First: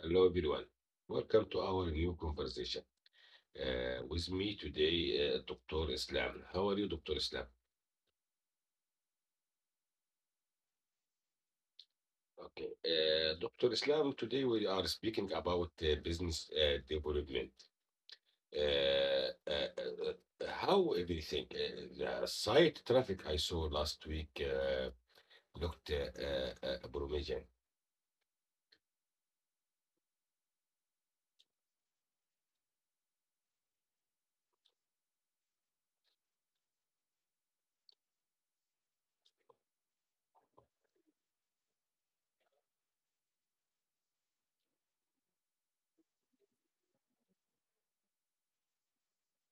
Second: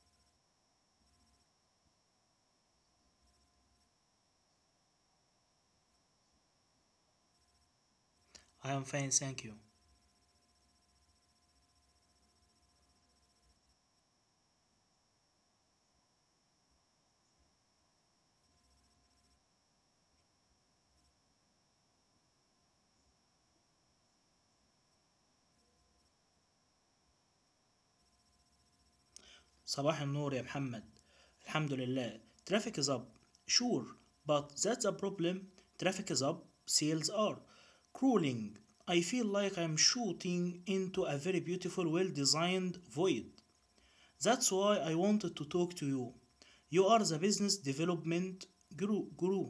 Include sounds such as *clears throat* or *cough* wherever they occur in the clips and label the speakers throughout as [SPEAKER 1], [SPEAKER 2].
[SPEAKER 1] Hello, everyone. Welcome to our new conversation. With me today, Dr. Islam. How are you, Dr. Islam?
[SPEAKER 2] I am fine, thank you.
[SPEAKER 1] Okay. Dr. Islam, today we are speaking about business development. How everything, the site traffic I saw last week looked promising.
[SPEAKER 2] صباح النور يا محمد. Alhamdulillah. Traffic is up. Sure, but that's a problem. Traffic is up, sales are crawling. I feel like I'm shooting into a very beautiful, well designed void. That's why I wanted to talk to you. You are the business development guru.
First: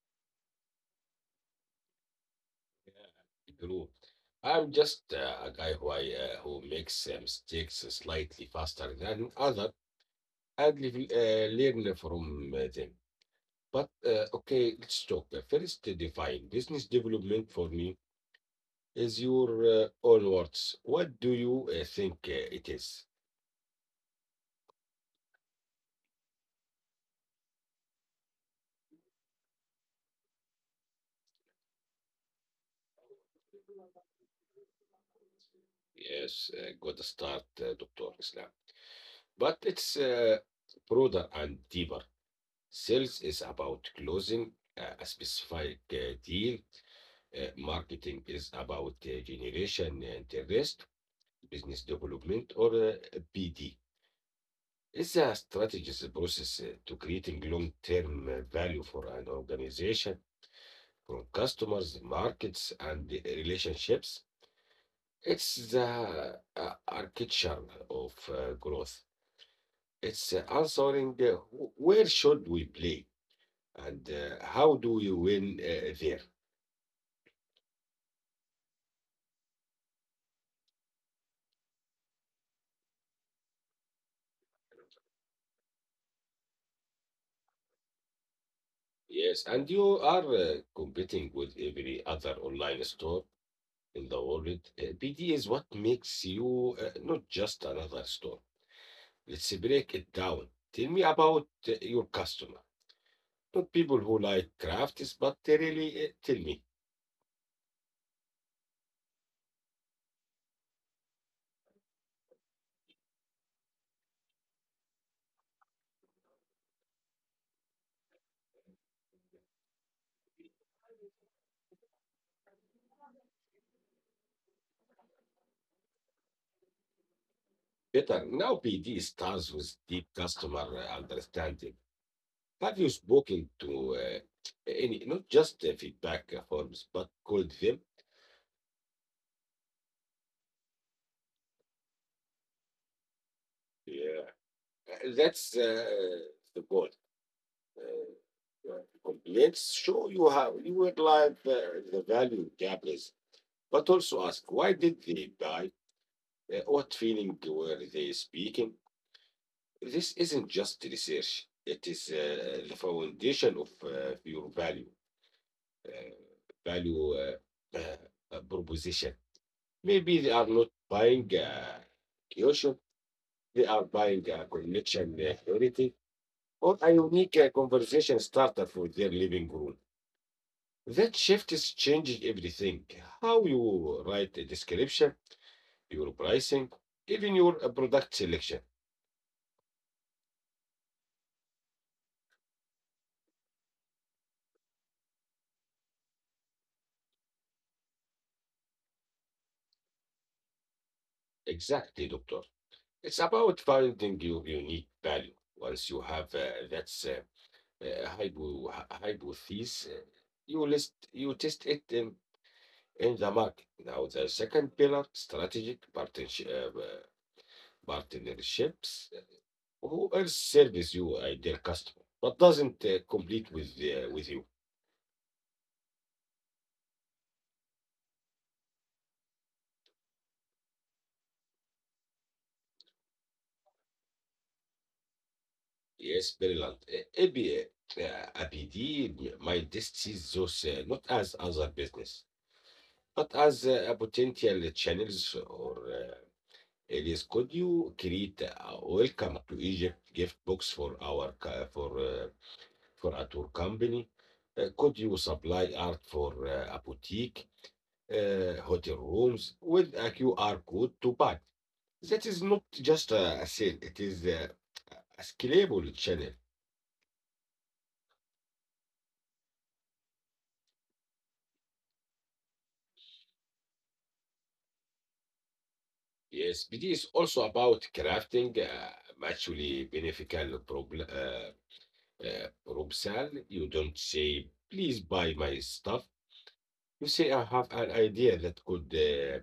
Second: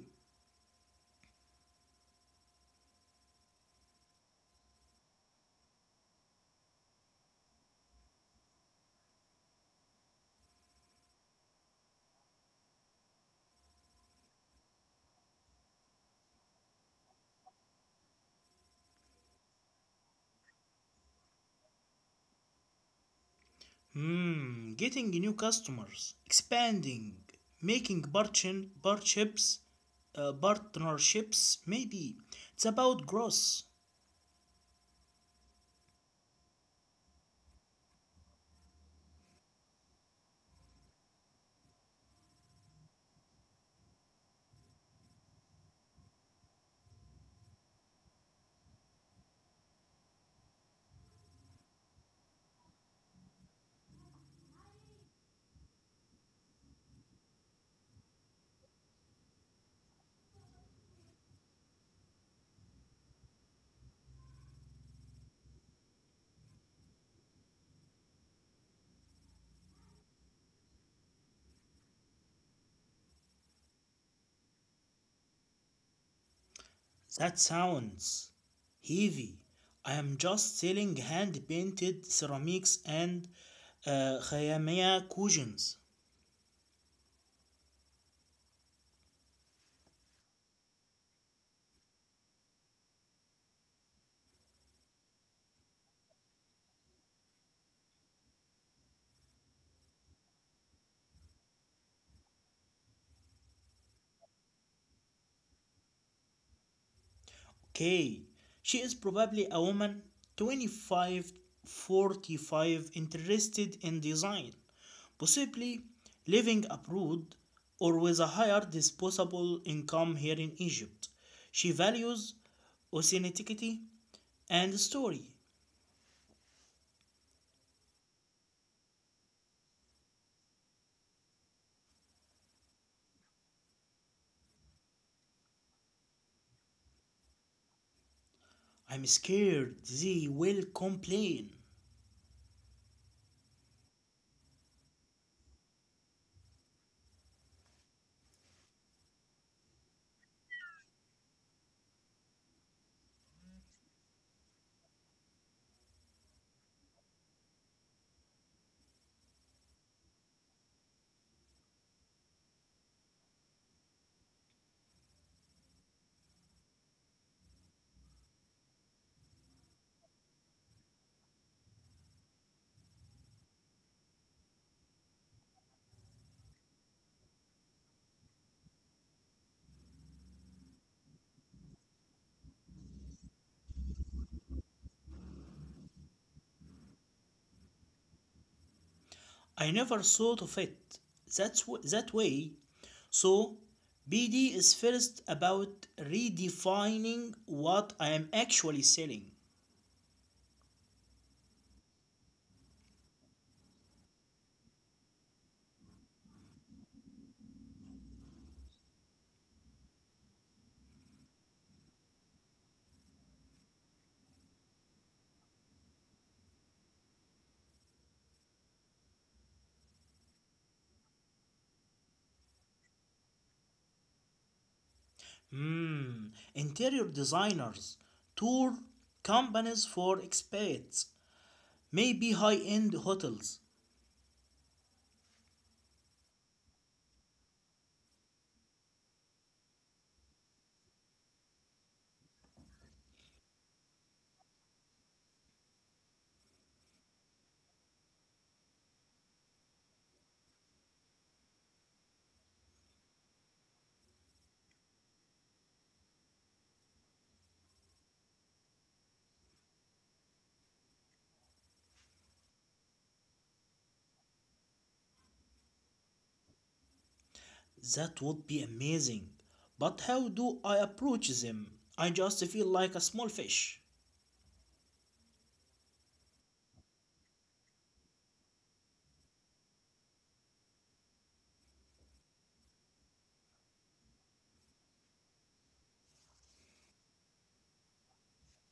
[SPEAKER 1] True. I'm just a guy who makes mistakes slightly faster than other learn from them. But okay, let's talk. First, define business development for me is your own words. What do you think it is?
[SPEAKER 2] Hmm, getting new customers, expanding, making partnerships, maybe. It's about growth.
[SPEAKER 1] Yes, good start, Dr. Islam. But it's broader and deeper. Sales is about closing a specific deal. Marketing is about generation and interest, business development, or BD. Is there a strategies process to creating long-term value for an organization, from customers, markets, and the relationships. It's the architecture of growth. It's answering where should we play and how do we win there.
[SPEAKER 2] That sounds heavy. I am just selling hand painted ceramics and خيامية cushions.
[SPEAKER 1] Yes, and you are competing with every other online store in the world. BD is what makes you not just another store. Let's break it down. Tell me about your customer. Not people who like crafts, but they really tell me.
[SPEAKER 2] Okay, she is probably a woman 25, 45, interested in design, possibly living abroad or with a higher disposable income here in Egypt. She values authenticity and story.
[SPEAKER 1] Better now, PD starts with deep customer understanding. Have you spoken to any, not just feedback forms, but called them?
[SPEAKER 2] I'm scared they will complain.
[SPEAKER 1] Yeah. That's the goal. Uh, Complaints show you how you would like the value gap is, but also ask why did they buy? What feeling were they speaking? This isn't just research, it is the foundation of your value, uh, value uh, uh, proposition. Maybe they are not buying a cushion, they are buying a connection quality or a unique conversation starter for their living room. That shift is changing everything, how you write a description, your pricing, even your product selection.
[SPEAKER 2] I never thought of it that way. So, BD is first about redefining what I am actually selling.
[SPEAKER 1] Exactly, doctor. It's about finding your unique value. Once you have hypothesis, you test it in the market. Now the second pillar, strategic partnerships. Who else serves your ideal customer, but doesn't complete with you?
[SPEAKER 2] Hmm, interior designers, tour companies for expats, maybe high end hotels.
[SPEAKER 1] Yes, brilliant. Uh, AB, uh, APD. My just see those not as other business but as a potential channels or Elias, could you create a welcome to Egypt gift box for our for a tour company? Could you supply art for a boutique, hotel rooms with a QR code to buy? That is not just a sale; it is a scalable channel.
[SPEAKER 2] That would be amazing. But how do I approach them? I just feel like a small fish.
[SPEAKER 1] Yes, BD is also about crafting mutually beneficial problem proposal. You don't say, "Please buy my stuff." You see, I have an idea that could uh,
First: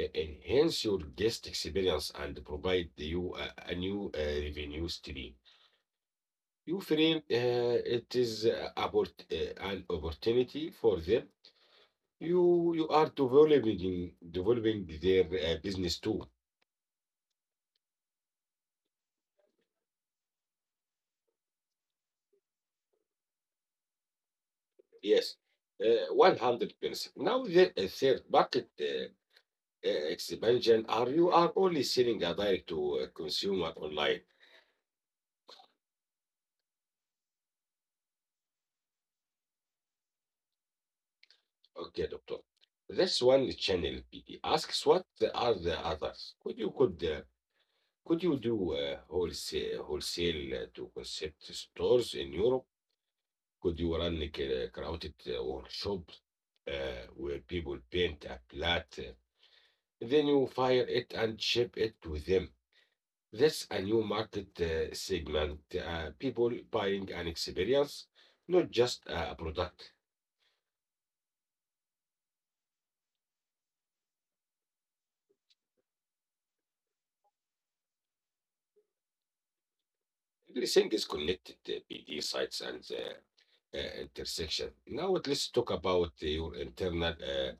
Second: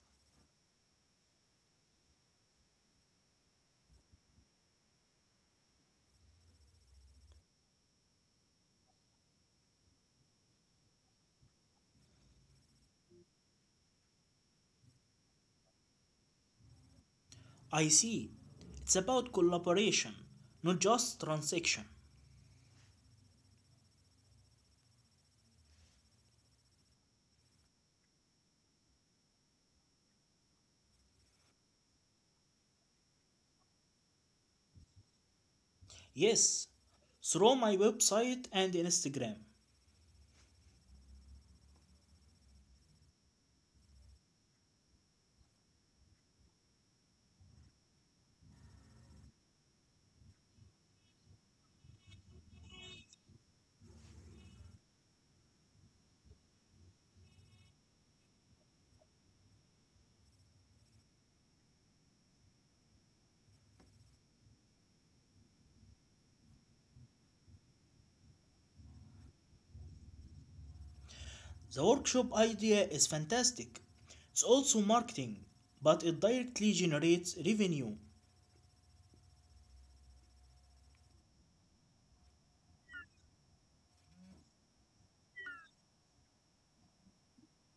[SPEAKER 1] e- enhance your guest experience and provide you a new revenue stream. You frame it is about an opportunity for them. You are developing their business too.
[SPEAKER 2] I see. It's about collaboration, not just transaction.
[SPEAKER 1] Yes, 100%. Now there a third market expansion. Are you are only selling a direct to consumer online?
[SPEAKER 2] Yes, through my website and Instagram.
[SPEAKER 1] Okay, doctor. That's one channel. PD asks what are the others? Could you do wholesale to concept stores in Europe? Could you run a crowded workshop where people paint a then you fire it and ship it to them? That's a new market segment. People buying an experience, not just a product.
[SPEAKER 2] The workshop idea is fantastic. It's also marketing, but it directly generates revenue.
[SPEAKER 1] Everything is connected, PD sites and the intersection. Now let's talk about your internal uh,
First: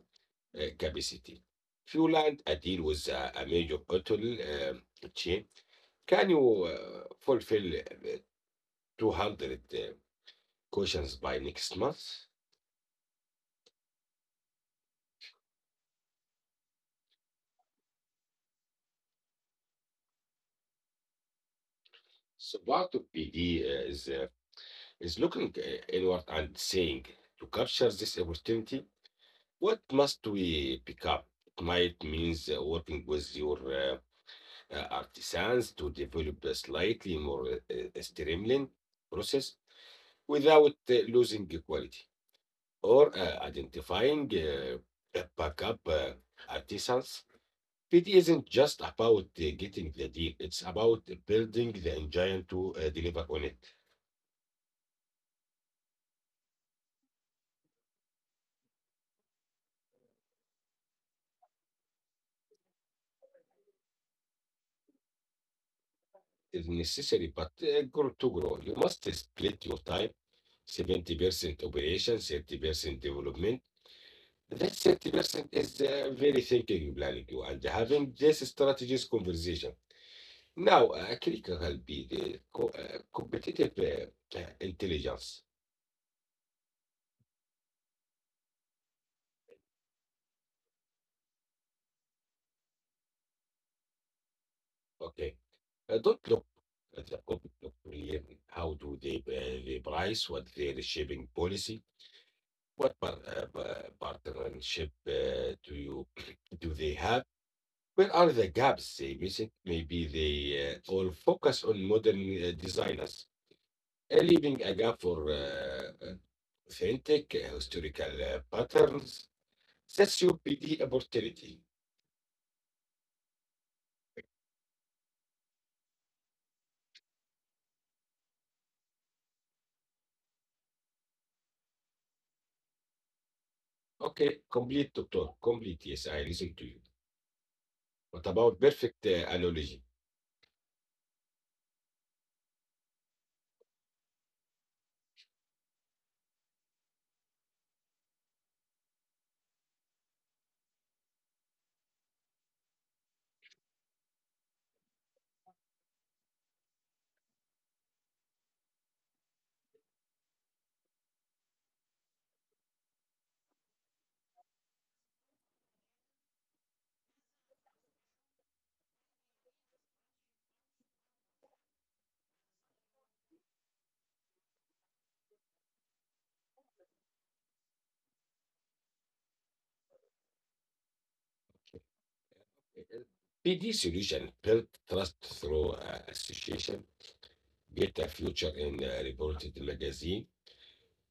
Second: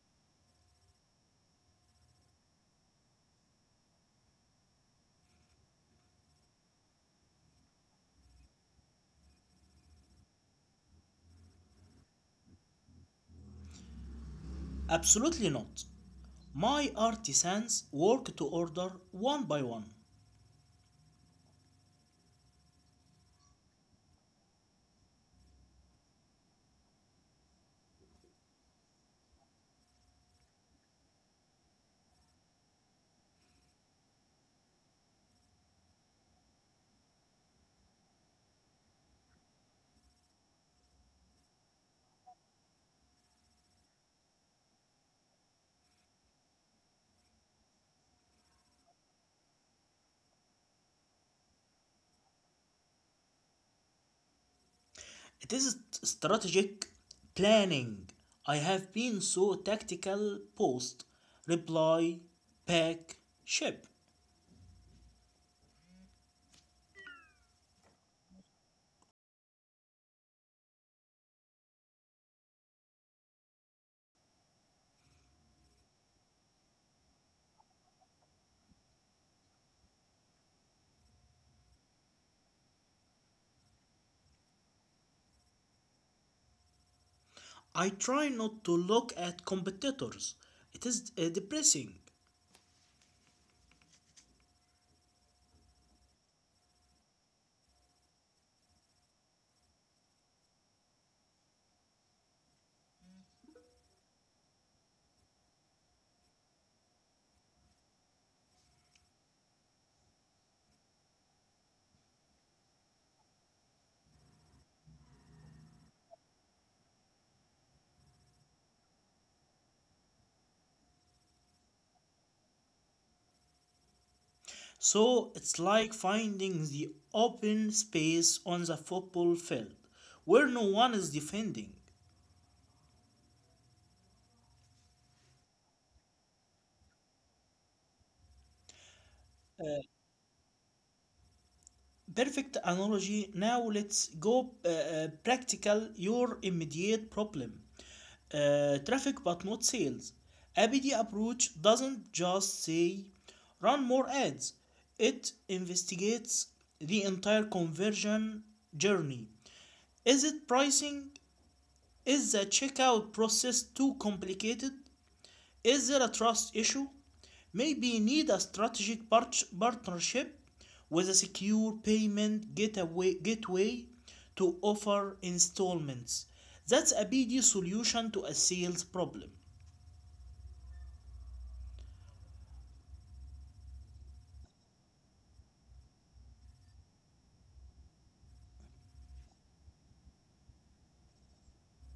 [SPEAKER 1] uh, capacity. If you land a deal with a major hotel chain, can you fulfill 200 questions by next month?
[SPEAKER 2] Absolutely not. My artisans work to order one by one.
[SPEAKER 1] So part of PD is looking inward and saying, to capture this opportunity, what must we pick up? It might means working with your artisans to develop a slightly more streamlined process without losing the quality or identifying a backup artisans. It isn't just about getting the deal, it's about building the engine to deliver on it.
[SPEAKER 2] It is strategic planning. I have been so tactical: post, reply, pack, ship.
[SPEAKER 1] It's necessary, but grow. You must split your time 70% operation, 30% development. That's interesting. It's very, thank you, and having this strategies conversation. Now, critical be the co competitive intelligence.
[SPEAKER 2] I try not to look at competitors. It is depressing.
[SPEAKER 1] Okay, don't look at the public opinion. How do they price? What their shipping policy? What partnership do you *clears throat* do they have? Where are the gaps they missing? Maybe they all focus on modern designers leaving a gap for authentic historical patterns that should be the opportunity.
[SPEAKER 2] So it's like finding the open space on the football field where no one is defending.
[SPEAKER 1] Okay, complete, doctor. Complete. Yes, I listen to you. What about perfect analogy?
[SPEAKER 2] Perfect analogy. Now let's go practical. Your immediate problem, traffic, but not sales. ABD approach doesn't just say run more ads, it investigates the entire conversion journey. Is it pricing? Is the checkout process too complicated? Is there a trust issue? Maybe you need a strategic partnership with a secure payment gateway to offer installments. That's a BD solution to a sales problem.
[SPEAKER 1] PD solution built trust through association, get a future in a reported magazine,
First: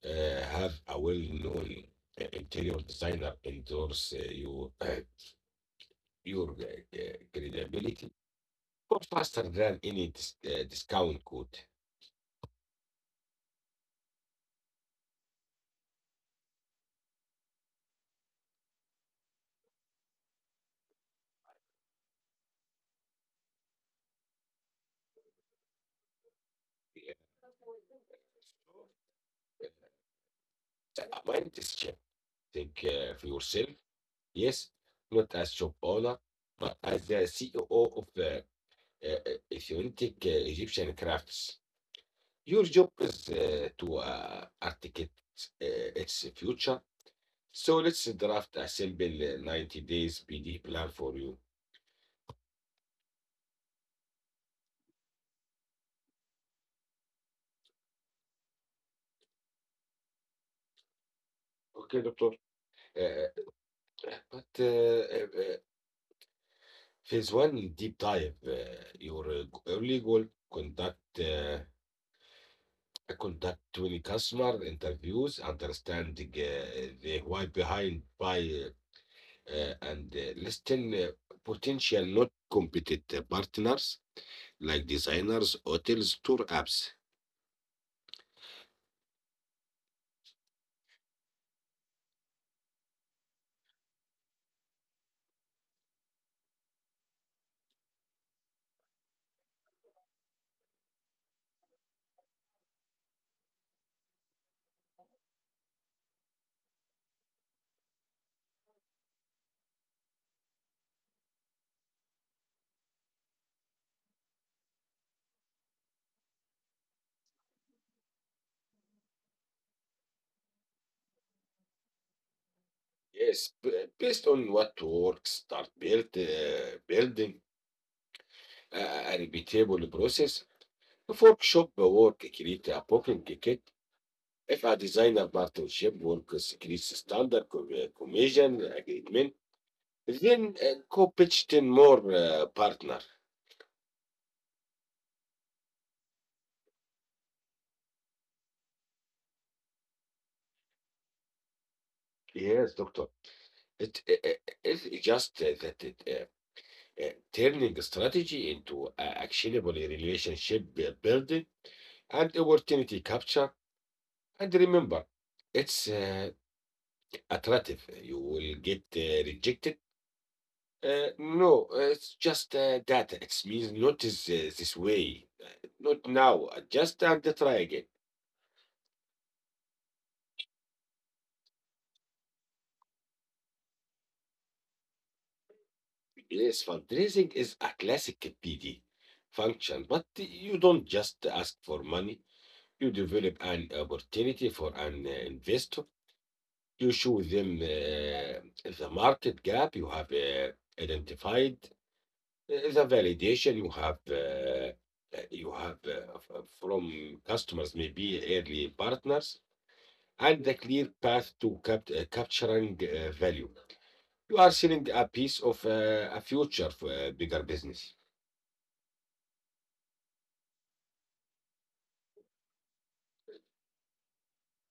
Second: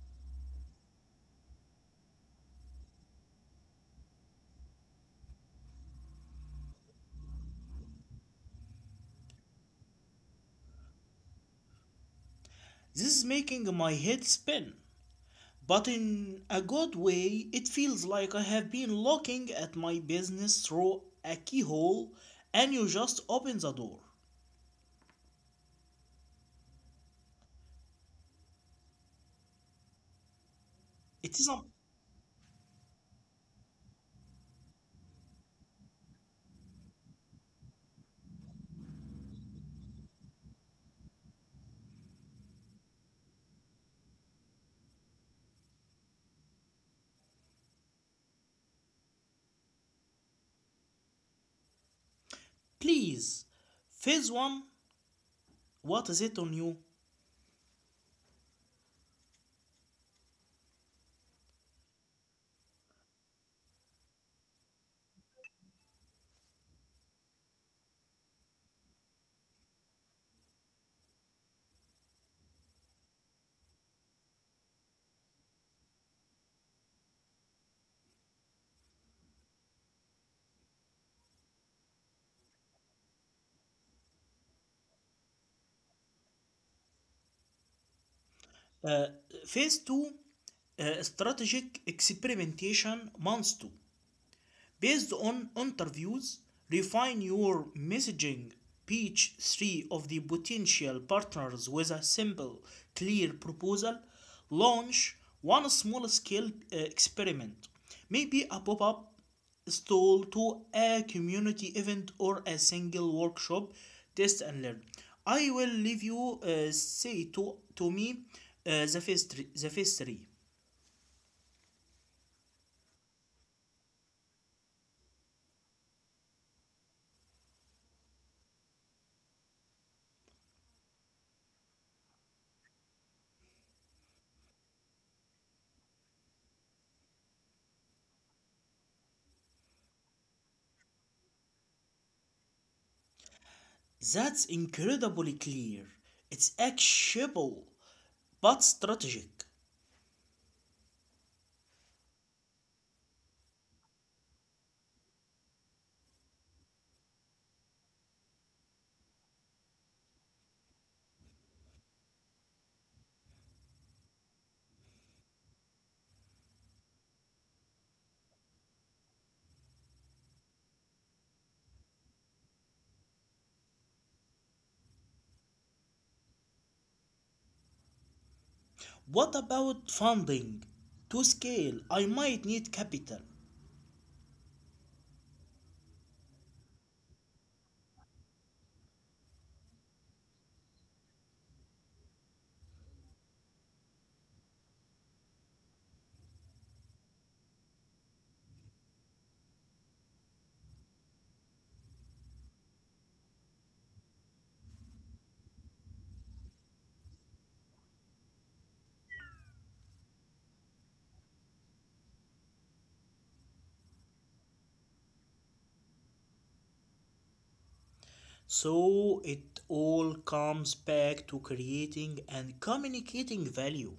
[SPEAKER 1] have a well known interior designer endorse you, your credibility for faster than any discount code.
[SPEAKER 2] This is making my head spin. But in a good way, it feels like I have been looking at my business through a keyhole and you just open the door.
[SPEAKER 1] The
[SPEAKER 2] It
[SPEAKER 1] mind
[SPEAKER 2] is a.
[SPEAKER 1] is shift. Take care of yourself. Yes, not as shop owner, but as the CEO of authentic Egyptian crafts. Your job is to articulate uh, its future. So let's draft a simple 90 days PD plan for you.
[SPEAKER 2] Please. Phase 1, what is it on you?
[SPEAKER 1] Okay, doctor. Uh, but Phase one, deep dive, your early goal, conduct contact with customer interviews, understanding the why behind buy, and listing potential not competitive partners like designers, hotels, tour apps.
[SPEAKER 2] فيز 2 استراتيجيك اكسبيرمنتيشن مانث 2. Based on interviews, refine your messaging, pitch three of the potential partners with a simple, clear proposal. Launch one small scale experiment, maybe a pop up stall to a community event or a single workshop. Test and learn. I will leave you, say to me the first three.
[SPEAKER 1] Yes, based on what works, building a, a repeatable process. If workshop work, create a booking ticket. If a designer partnership works, create standard commission agreement. Then co pitched in more partner.
[SPEAKER 2] That's incredibly clear. It's actionable, but strategic.
[SPEAKER 1] Yes, doctor. It's just turning strategy into a actionable relationship building and opportunity capture. And remember, it's attractive. You will get rejected. No, it's just data. It means not is, this way, not now. Adjust and try again.
[SPEAKER 2] What about funding? To scale, I might need capital.
[SPEAKER 1] Yes, fundraising is a classic PD function, but you don't just ask for money. You develop an opportunity for an investor. You show them the market gap you have identified, the validation you have from customers, maybe early partners, and the clear path to capturing value. You are selling a piece of a future for a bigger business.
[SPEAKER 2] So it all comes back to creating and communicating value.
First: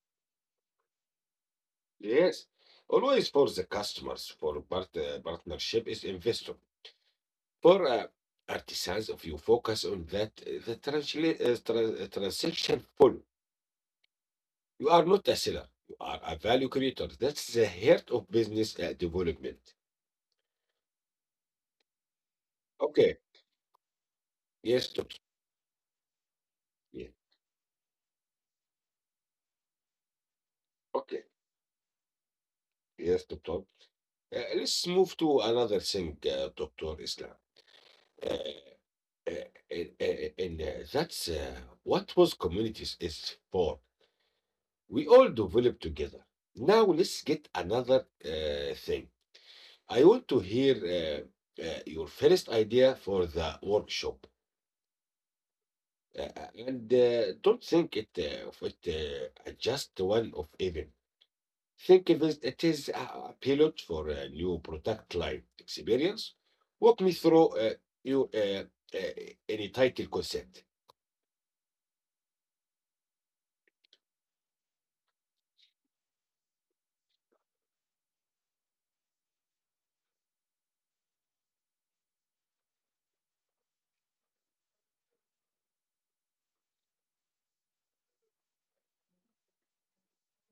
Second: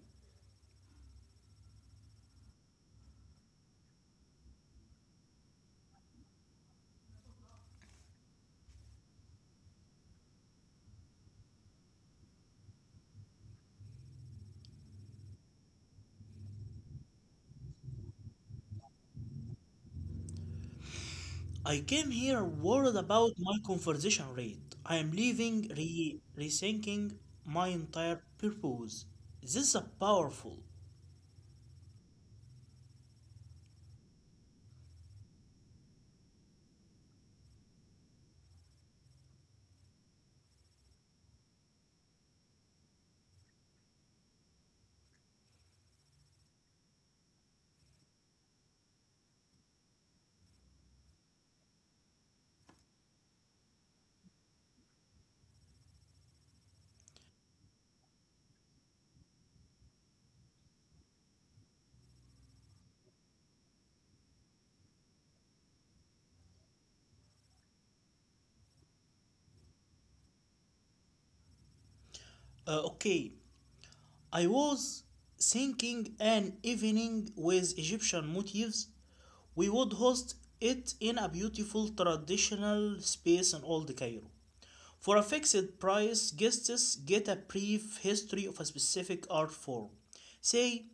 [SPEAKER 1] Yes. Always for the customers, for partnership is investor. For artisans, if you focus on that, the transaction follow. You are not a seller. You are a value creator. That's the heart of business development.
[SPEAKER 2] I came here worried
[SPEAKER 1] Okay.
[SPEAKER 2] about my conversion rate.
[SPEAKER 1] Yes,
[SPEAKER 2] I am
[SPEAKER 1] doctor.
[SPEAKER 2] leaving rethinking
[SPEAKER 1] Yeah.
[SPEAKER 2] my entire purpose. This is a powerful.
[SPEAKER 1] Okay. Yes, doctor. Let's move to another thing, Doctor Islam. Uh, uh, uh, and That's what was communities is for. We all develop together. Now let's get another thing. I want to hear your first idea for the workshop. And Don't think it of it just one of event. Think of it, it is a pilot for a new product line experience. Walk me through your uh, any title concept.
[SPEAKER 2] Okay, I was thinking an evening with Egyptian motifs. We would host it in a beautiful traditional space in Old Cairo. For a fixed price, guests get a brief history of a specific art form, say,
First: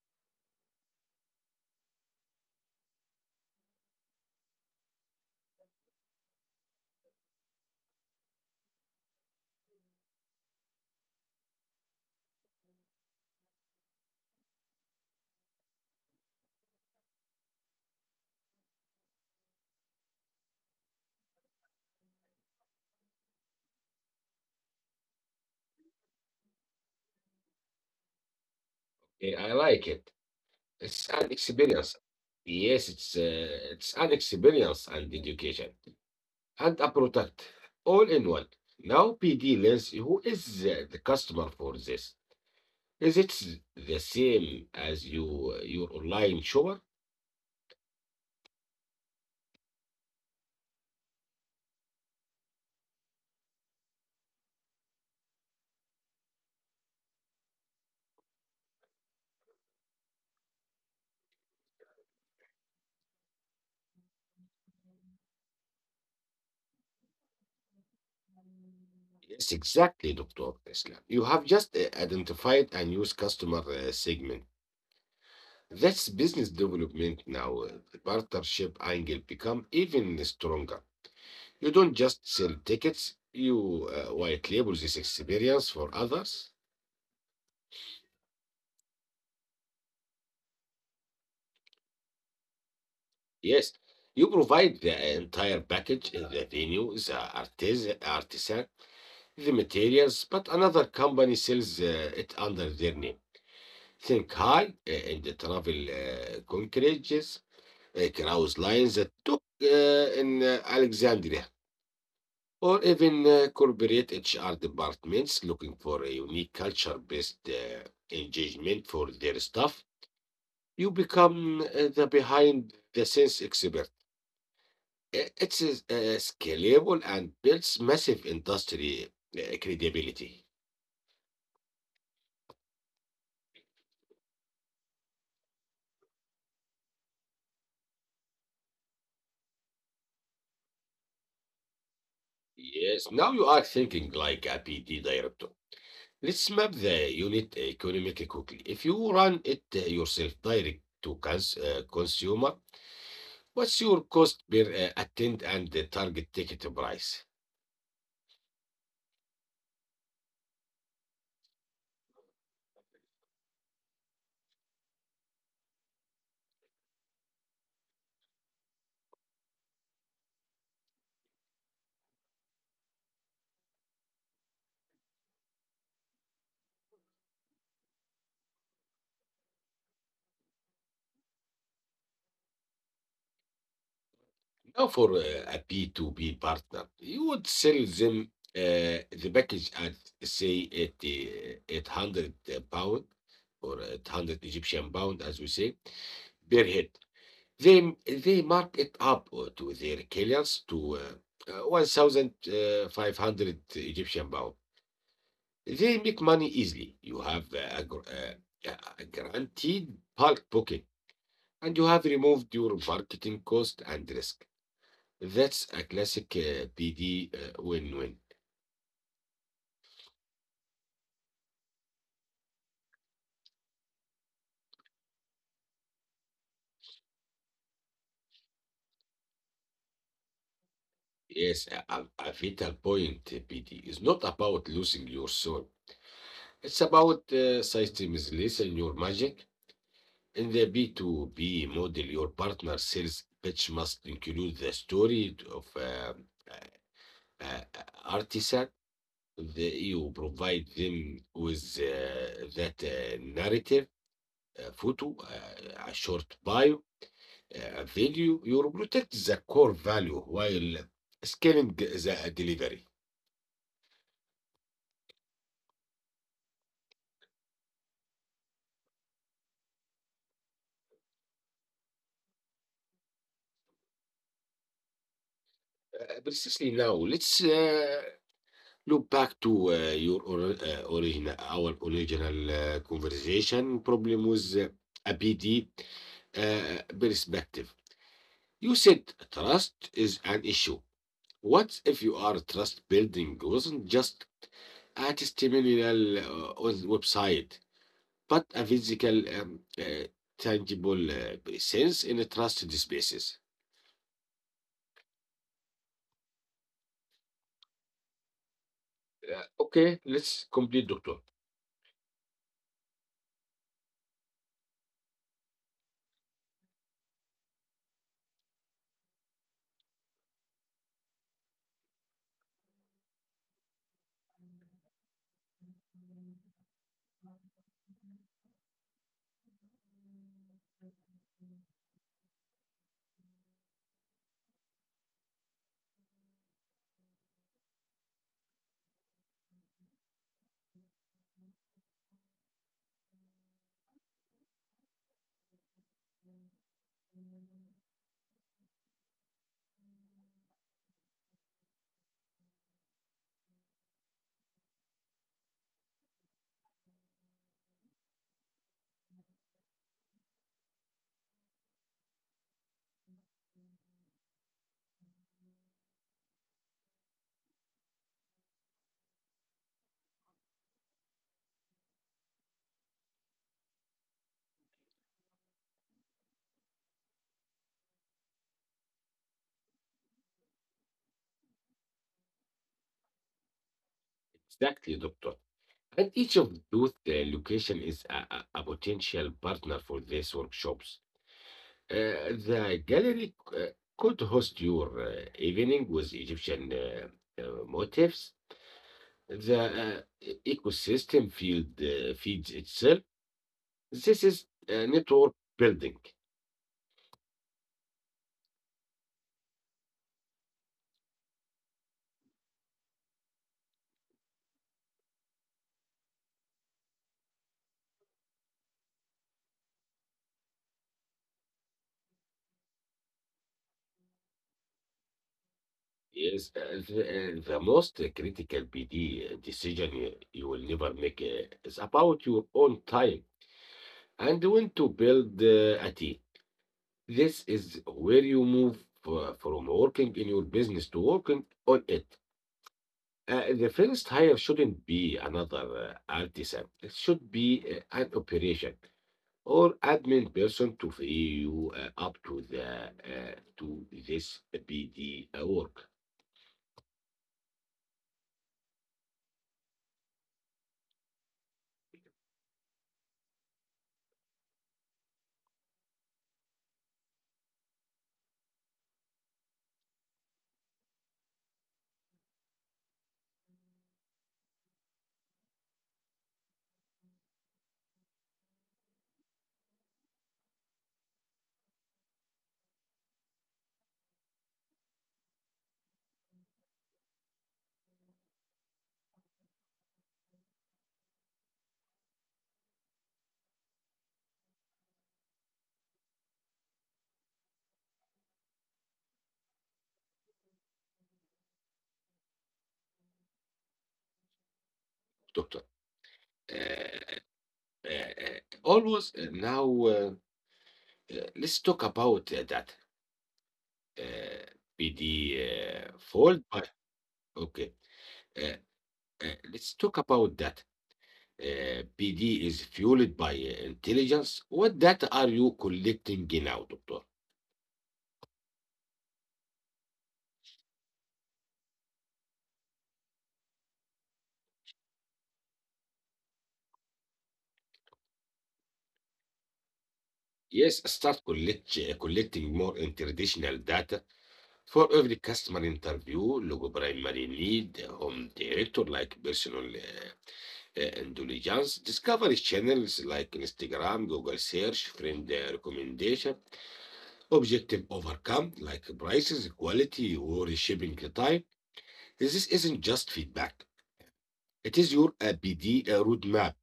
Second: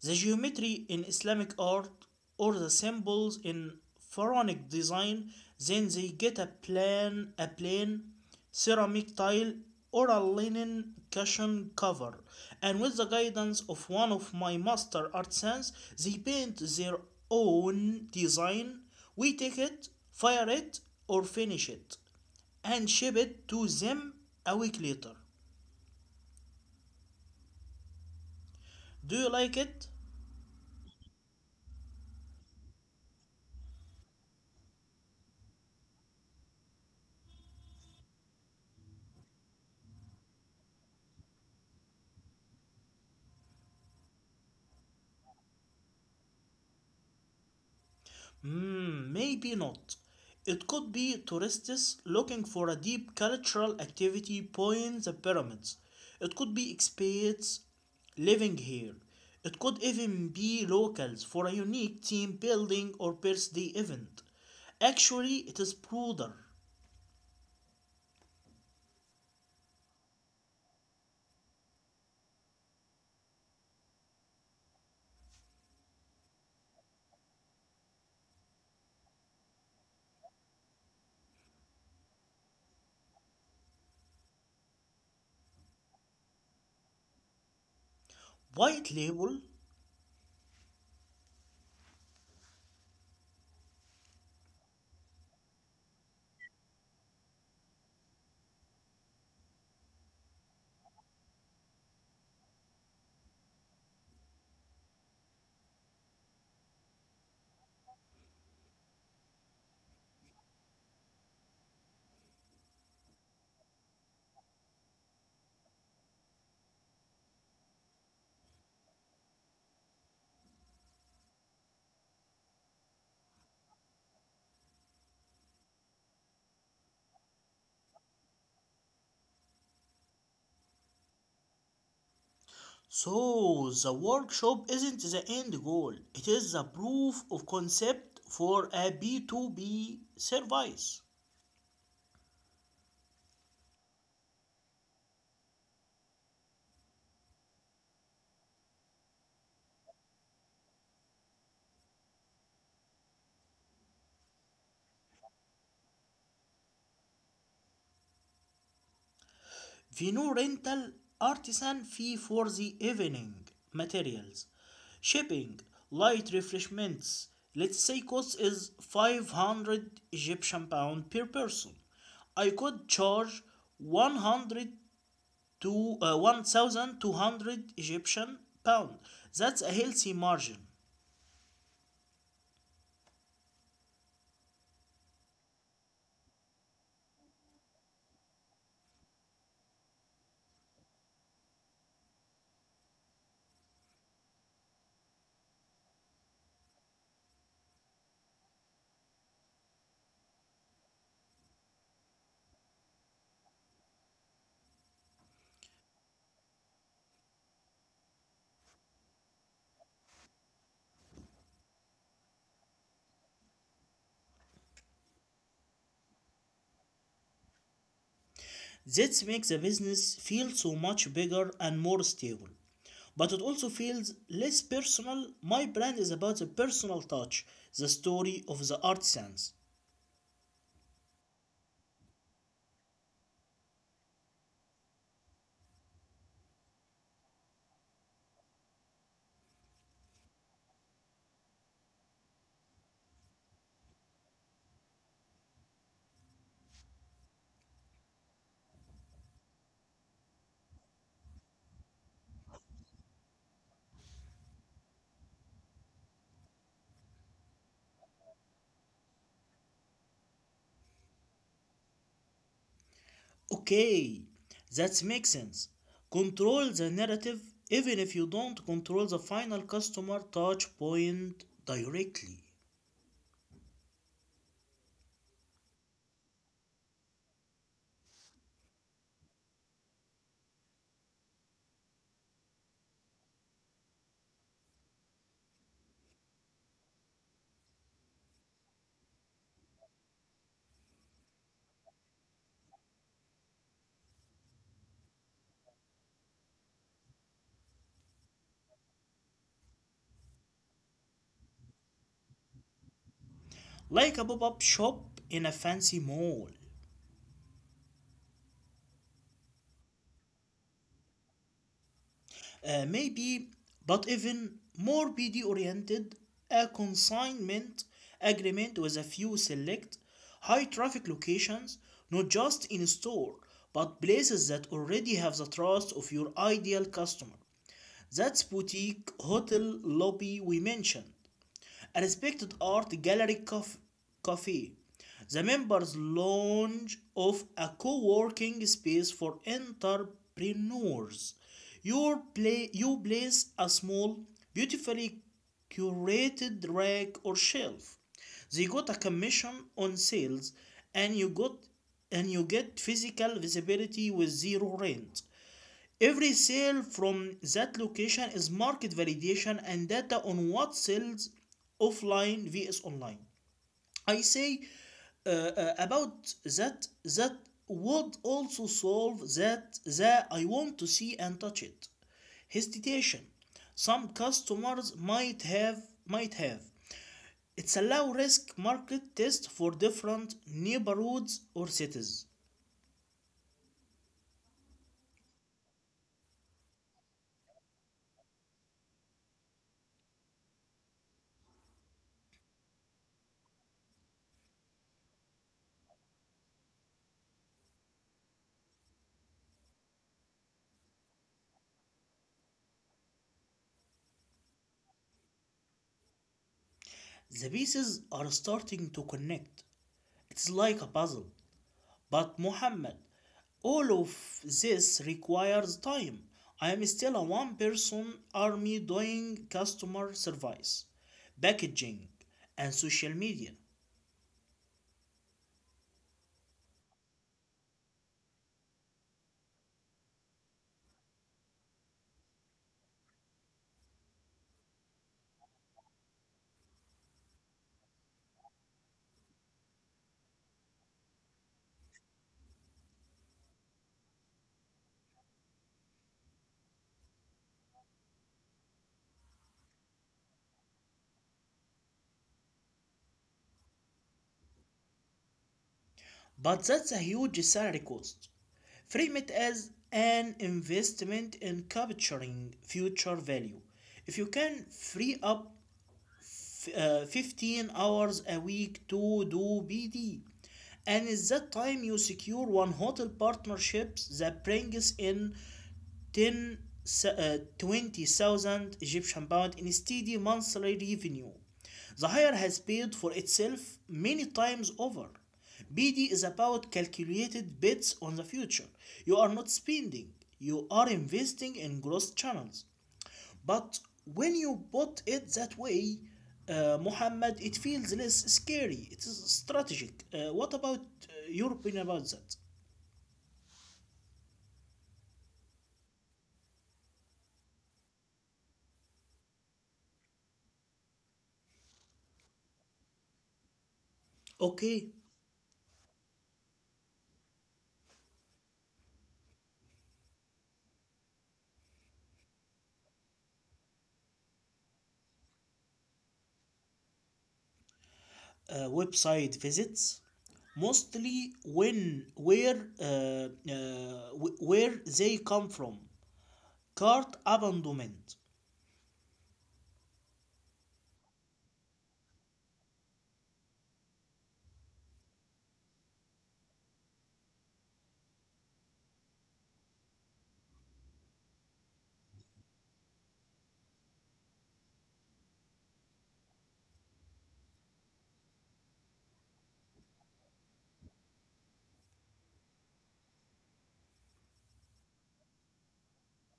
[SPEAKER 2] the geometry in Islamic art or the symbols in Pharaonic design. Then they get a a plane, ceramic tile, or a linen cushion cover. And with the guidance of one of my master artisans, they paint their own design. We take it, fire it, or finish it and ship it to them a week later. Do you like
[SPEAKER 1] I
[SPEAKER 2] it?
[SPEAKER 1] like it. It's an experience. Yes, it's an experience and education, and a product all in one. Now PD Lens, who is the customer for this? Is the same as your online shopper?
[SPEAKER 2] Hmm, maybe not. It could be tourists looking for a deep cultural activity point the pyramids. It could be expats living here. It could even be locals for a unique team building or birthday event. Actually, it is broader.
[SPEAKER 1] Yes, exactly, Dr. Islam. You have just identified a new customer segment. That's business development now. The partnership angle become even stronger. You don't just sell tickets, you white label this experience for others.
[SPEAKER 2] White label.
[SPEAKER 1] Yes, you provide the entire package, the venue, the artisan, the materials, but another company sells it under their name. Think high in the travel concretes, cruise lines that took in Alexandria, or even corporate HR departments looking for a unique culture based engagement for their staff. You become the behind the scenes expert. It's scalable and builds massive industry credibility.
[SPEAKER 2] So, the workshop isn't the end goal, it is the proof of concept for a B2B service.
[SPEAKER 1] Yes, now you are thinking like a P D director. Let's map the unit economically quickly. If you run it yourself direct to consumer, what's your cost per attend and the target ticket price?
[SPEAKER 2] Vino rental, artisan fee for the evening, materials, shipping, light refreshments. Let's say cost is 500 Egyptian pound per person. I could charge 100 to 1,200 Egyptian pound. That's a healthy margin.
[SPEAKER 1] Now, for a B2B partner, you would sell them the package at, say, at 800 pound or at 100 Egyptian pound, as we say, per head. They mark it up to their clients to 1,500 Egyptian pound. They make money easily. You have uh, a guaranteed bulk booking, and you have removed your marketing cost and risk. That's a classic PD win win.
[SPEAKER 2] This makes a business feel so much bigger and more stable. But it also feels less personal. My brand is about the personal touch, the story of the artisans.
[SPEAKER 1] Yes, a vital point. PD is not about losing your soul, it's about systemization your magic. In the B2B model, your partner sales pitch must include the story of a- a- artisan. The, you provide them with that narrative, a photo, a short bio value, you protect the core value while scaling the delivery.
[SPEAKER 2] Okay, that makes sense. Control the narrative even if you don't control the final customer touch point directly.
[SPEAKER 1] Precisely. Now, let's look back to our original conversation problem with a PD perspective. You said trust is an issue. What if your trust building wasn't just a testimonial on website, but a physical, tangible sense in a trusted spaces?
[SPEAKER 2] Like a pop up shop in a fancy mall.
[SPEAKER 1] Okay, let's complete, doctor.
[SPEAKER 2] Maybe, but even more BD oriented, a consignment agreement with a few select high traffic locations, not just in store, but places that already have the trust of your ideal customer. That's boutique hotel lobby we mentioned, a respected art gallery cafe, the members' lounge of a co working space for entrepreneurs. You place a small, beautifully curated rack or shelf. They got a commission on sales, and you got and you get physical visibility with zero rent. Every sale from that location is market validation and data on what sells offline vs online. I say about that, that would also solve that that I want to see and touch it. Hesitation. Some customers might have. It's a low risk market test for different neighborhoods or cities.
[SPEAKER 1] Exactly, doctor. And each of those location is a potential partner for these workshops. Uh, the gallery could host your evening with Egyptian motifs. The ecosystem field feeds itself. This is network building.
[SPEAKER 2] The pieces are starting to connect. It's like a puzzle. But Muhammad, all of this requires time. I am still a one person army doing customer service, packaging, and social media.
[SPEAKER 1] Yes, the most critical PD decision you will never make is about your own time and when to build a team. This is where you move from working in your business to working on it. The first hire shouldn't be another artisan. It should be an operation or admin person to free you up to the to this PD work,
[SPEAKER 2] But that's a huge salary cost. Frame it as an investment in capturing future value. If you can free up 15 hours a week to do BD. And in that time, you secure one hotel partnerships that brings in 10, 20,000 Egyptian pound in steady monthly revenue. The hire has paid for itself many times over. BD is about calculated bets on the future. You are not spending, you are investing in growth channels. But when you put it that way, Muhammad, it feels less scary. It is strategic. What about your opinion about that?
[SPEAKER 1] doctor. Uh, Always now let's talk about that
[SPEAKER 2] Okay,
[SPEAKER 1] uh, PD fold. Okay, uh, let's talk about that. PD is fueled by intelligence. What data are you collecting now, doctor?
[SPEAKER 2] website visits, mostly where they come from. Cart abandonment.
[SPEAKER 1] Yes, start collecting more international data. For every customer interview, logo primary need home director like personal indulgence, discovery channels like Instagram, Google search, friend recommendation, objective overcome like prices, quality, or shipping time. This isn't just feedback. It is your BD roadmap.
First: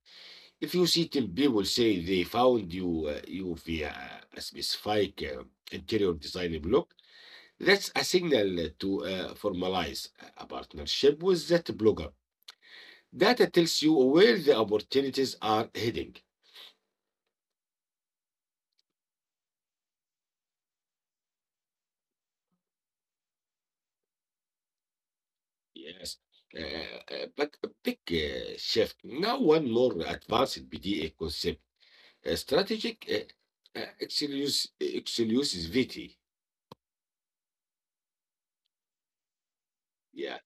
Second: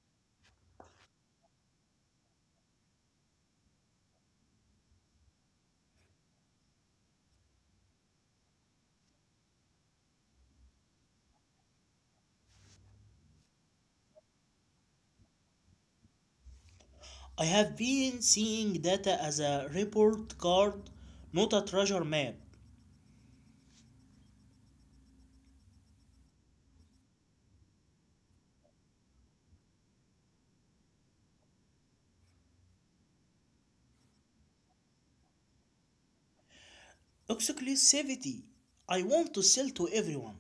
[SPEAKER 1] If you see 10 people say they found you, via a specific interior design blog, that's a signal to formalize a partnership with that blogger. Data tells you where the opportunities are heading.
[SPEAKER 2] I have been seeing data as a report card, not a treasure map.
[SPEAKER 1] Yes. But a big shift. Now, one more advanced BDA concept, strategic excellusis.
[SPEAKER 2] Exclusivity. I want to sell to
[SPEAKER 1] Yeah,
[SPEAKER 2] everyone.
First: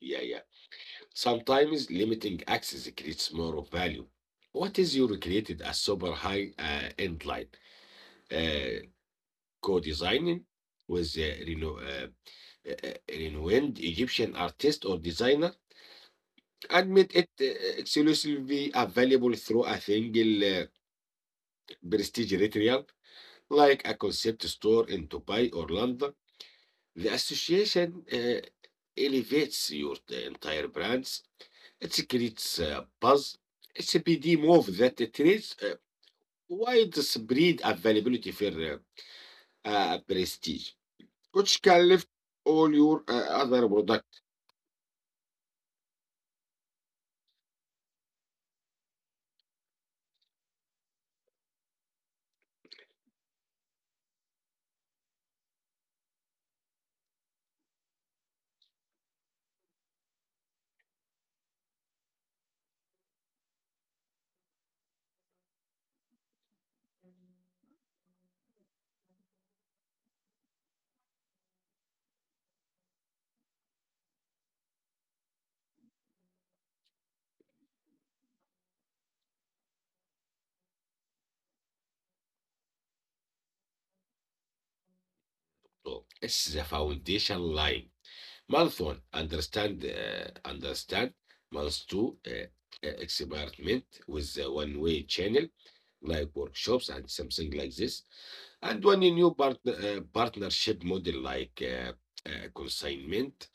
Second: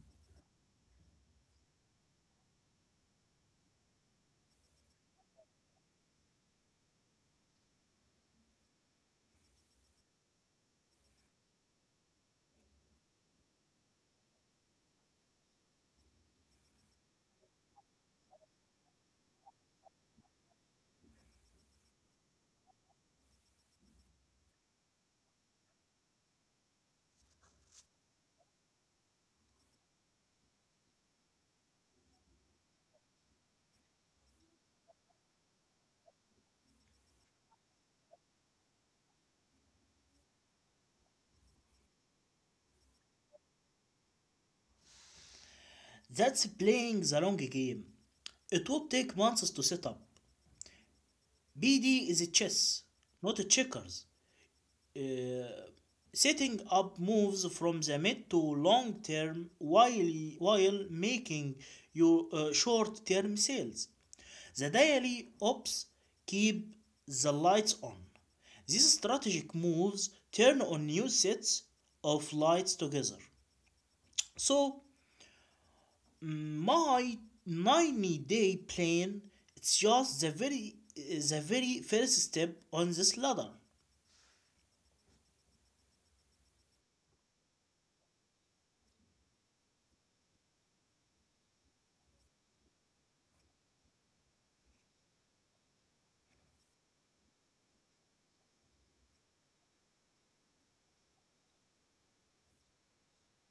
[SPEAKER 1] yeah, yeah. Sometimes limiting access creates more of value. What is your created a super high end line? Uh, Co designing with the reno- a renowned Egyptian artist or designer, admit it exclusively available through a single prestige ritual like a concept store in Dubai or London. The association elevates your the entire brands. It creates buzz. It's a PD move that it creates widespread availability for prestige, which can lift all your other products.
[SPEAKER 2] That's playing the long game. It would take months to set up. BD is a chess, not a checkers. Setting up moves from the mid to long term, while making your short term sales. The daily ops keep the lights on. These strategic moves turn on new sets of lights together. So my 90-day plan, it's just the very first step on this ladder.
[SPEAKER 1] So it's the foundation line. Month one, understand. Month two, experiment with the one-way channel, like workshops and something like this, and one new partnership model like consignment.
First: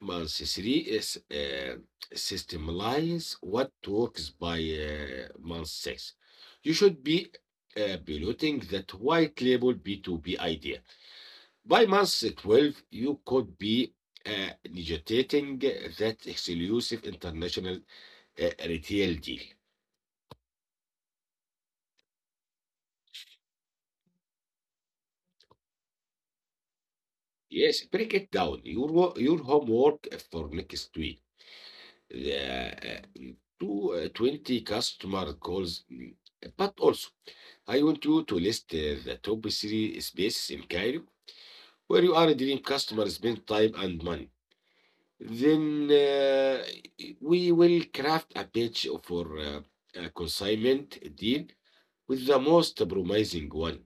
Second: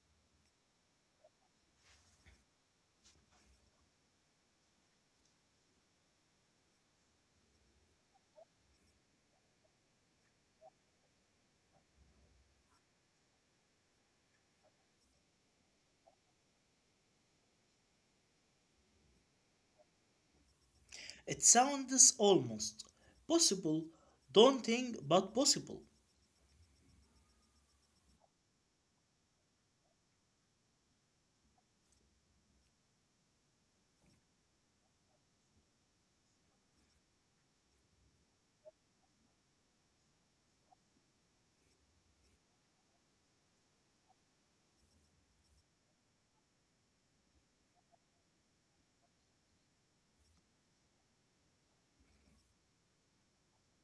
[SPEAKER 1] Month three is systemalize what works. By month six, you should be piloting that white label B2B idea. By month 12, you could be negotiating that exclusive international retail deal.
[SPEAKER 2] It sounds almost possible, daunting but possible.
[SPEAKER 1] Yes, break it down. Your homework for next week. The, uh, 20 customer calls. But also, I want you to list the top three spaces in Cairo where you are a dream customer spend time and money. Then we will craft a pitch for a consignment deal with the most promising one.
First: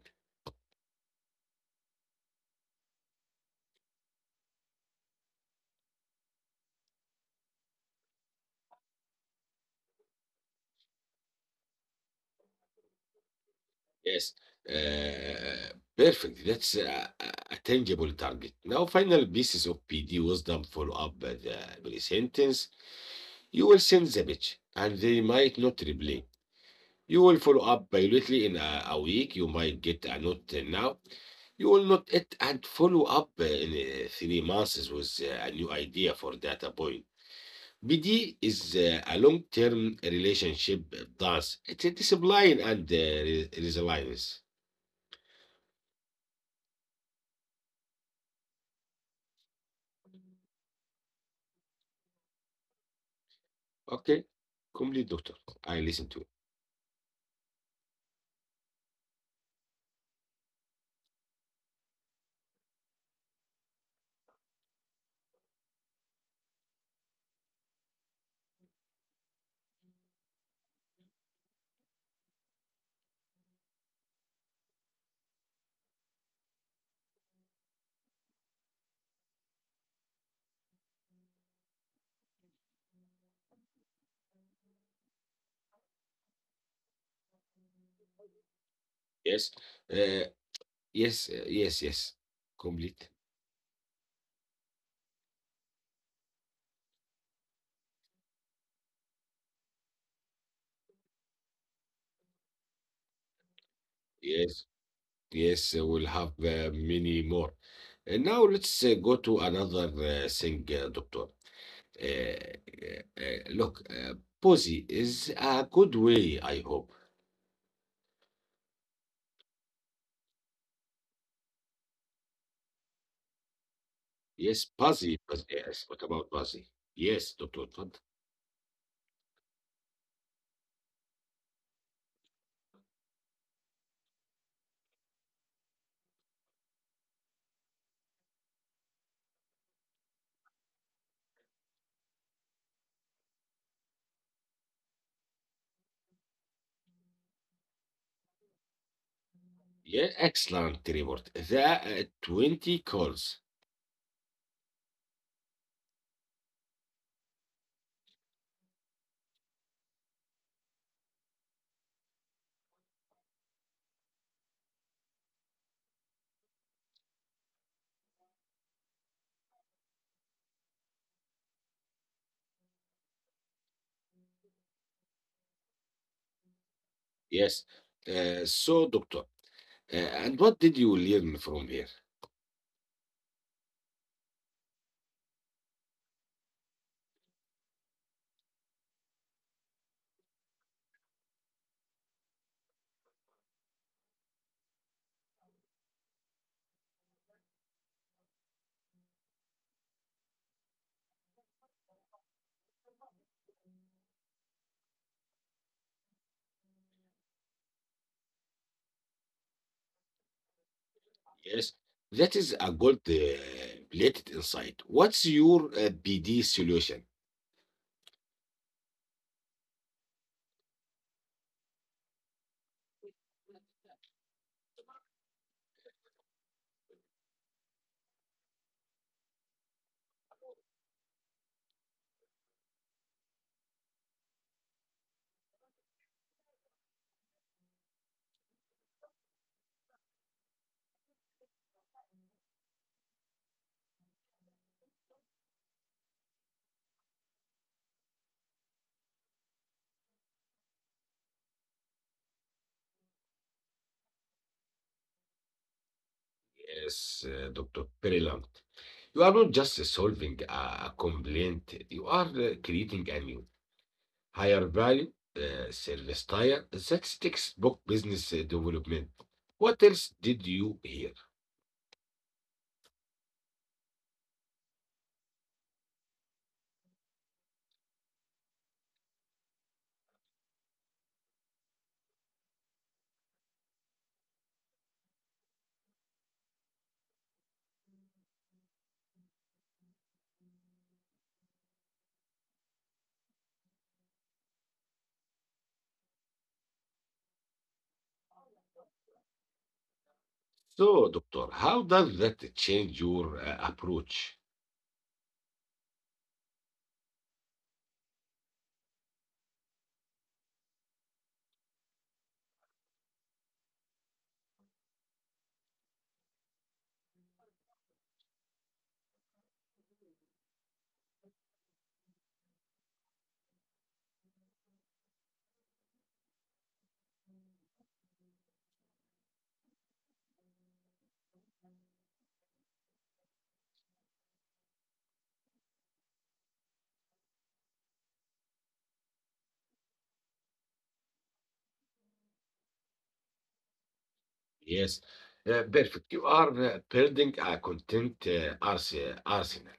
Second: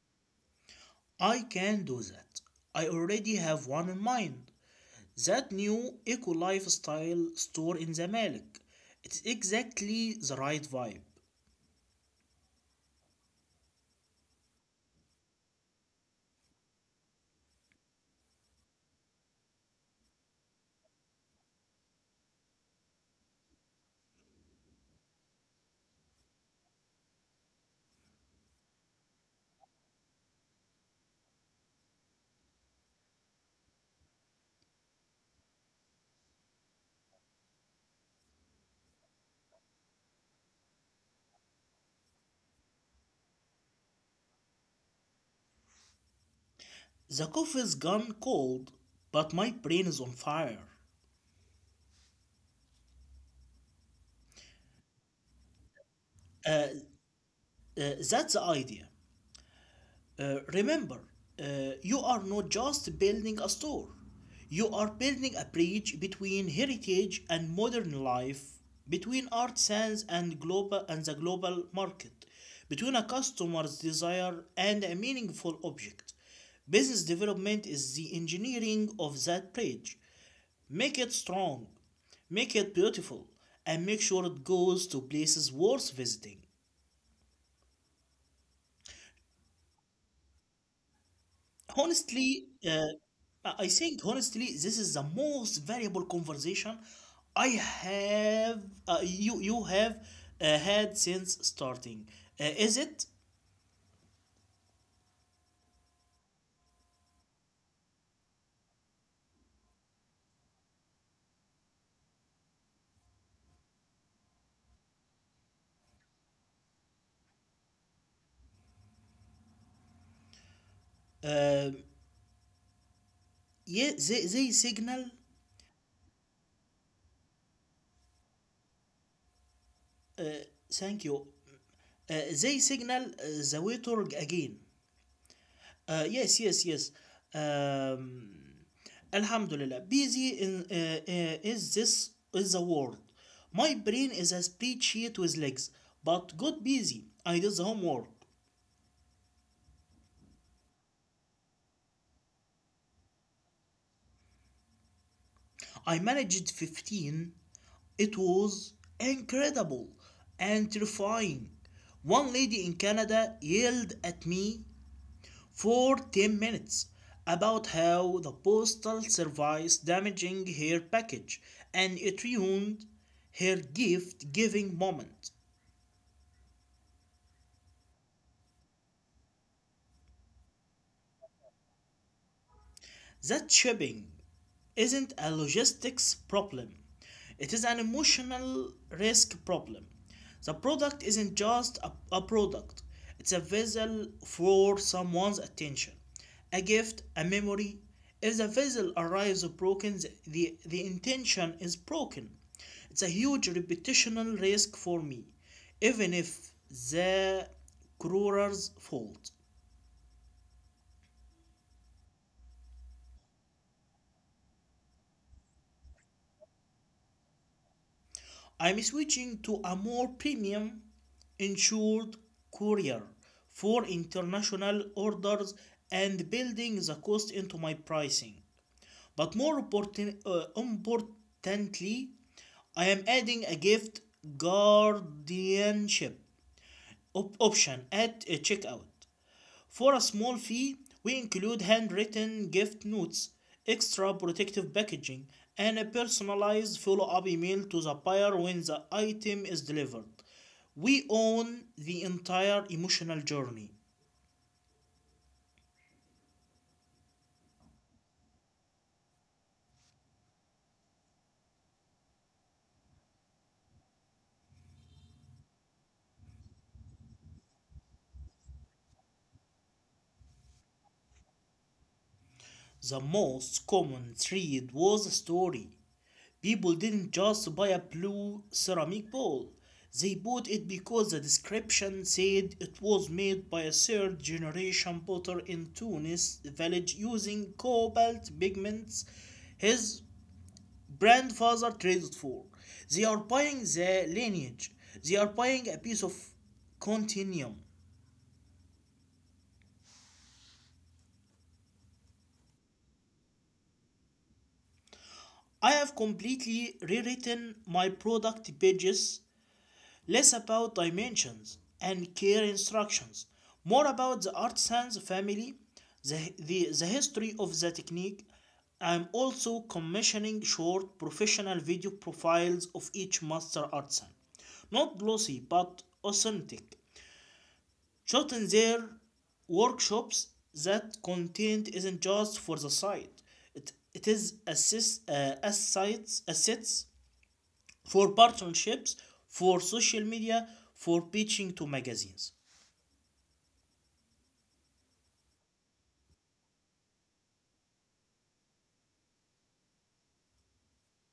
[SPEAKER 2] I can do that. I already have one in mind. That new eco lifestyle store in the Malik. It's exactly the right vibe.
[SPEAKER 1] Yes. Perfect. That's a tangible target. Now, final pieces of PD wisdom, follow up the pre sentence. You will send the pitch, and they might not reply. You will follow up biologically in a week. You might get a note now. You will not it and follow up in 3 months with a new idea for data point. BD is a long-term relationship dance. It's a discipline and resilience.
[SPEAKER 2] The coffee's gone cold, but my brain is on fire.
[SPEAKER 1] Okay, complete, doctor. I
[SPEAKER 2] Uh,
[SPEAKER 1] listen to you.
[SPEAKER 2] that's the idea. Remember, you are not just building a store, you are building a bridge between heritage and modern life, between artisans and the global market, between a customer's desire and a meaningful object. Business development is the engineering of that bridge. Make it strong, make it beautiful, and make sure it goes to places worth visiting.
[SPEAKER 1] Yes, uh,
[SPEAKER 2] Honestly,
[SPEAKER 1] yes, yes.
[SPEAKER 2] I think
[SPEAKER 1] Complete.
[SPEAKER 2] honestly, this is the most valuable conversation I have you you have had since starting. Is it?
[SPEAKER 1] Yes. Yes, we'll have many more. And now let's go to another thing, Doctor. Look, Posy is a good way, I hope.
[SPEAKER 2] Uh, yeah, they signal.
[SPEAKER 1] Yes, Posy, Posy, yes. What about Posy? Yes, Doctor. اتفضل.
[SPEAKER 2] Thank you. Uh, they signal the waiter again. Yes, yes, yes. Um, Alhamdulillah, busy in, is this is the world. My brain is a spreadsheet with legs, but got busy. I did the homework.
[SPEAKER 1] Yeah, excellent report. The 20 calls.
[SPEAKER 2] I managed 15. It was incredible and terrifying. One lady in Canada yelled at me for 10 minutes about how the postal service damaging her package and it ruined her gift giving moment.
[SPEAKER 1] Yes. So, Doctor, and what did you learn from here?
[SPEAKER 2] That shipping isn't a logistics problem, it is an emotional risk problem. The product isn't just a product, it's a vessel for someone's attention, a gift, a memory. If the vessel arrives broken, the intention is broken. It's a huge reputational risk for me, even if the crew's fault.
[SPEAKER 1] Yes. That is a gold plated insight. What's your BD solution?
[SPEAKER 2] I'm switching to a more premium insured courier for international orders and building the cost into my pricing. But importantly, I am adding a gift guardianship option at checkout. For a small fee, we include handwritten gift notes, extra protective packaging, and a personalized follow up email to the buyer when the item is delivered. We own the entire emotional journey.
[SPEAKER 1] Yes, Dr. Perilam, you are not just solving a complaint, you are creating a new, higher value service tier. That's textbook business development. What else did you hear?
[SPEAKER 2] The most common thread was a story. People didn't just buy a blue ceramic bowl. They bought it because the description said it was made by a third generation potter in Tunis village using cobalt pigments his grandfather traded for. They are buying the lineage. They are buying a piece of continuum.
[SPEAKER 1] So, doctor, how does that change your approach?
[SPEAKER 2] I have completely rewritten my product pages, less about dimensions and care instructions, more about the artisan's family, the history of the technique. I'm also commissioning short professional video profiles of each master artisan. Not glossy but authentic, shot in their workshops. That content isn't just for the site. It is assets for partnerships, for social media, for pitching to magazines.
[SPEAKER 1] Yes, perfect. You are building a content arsenal.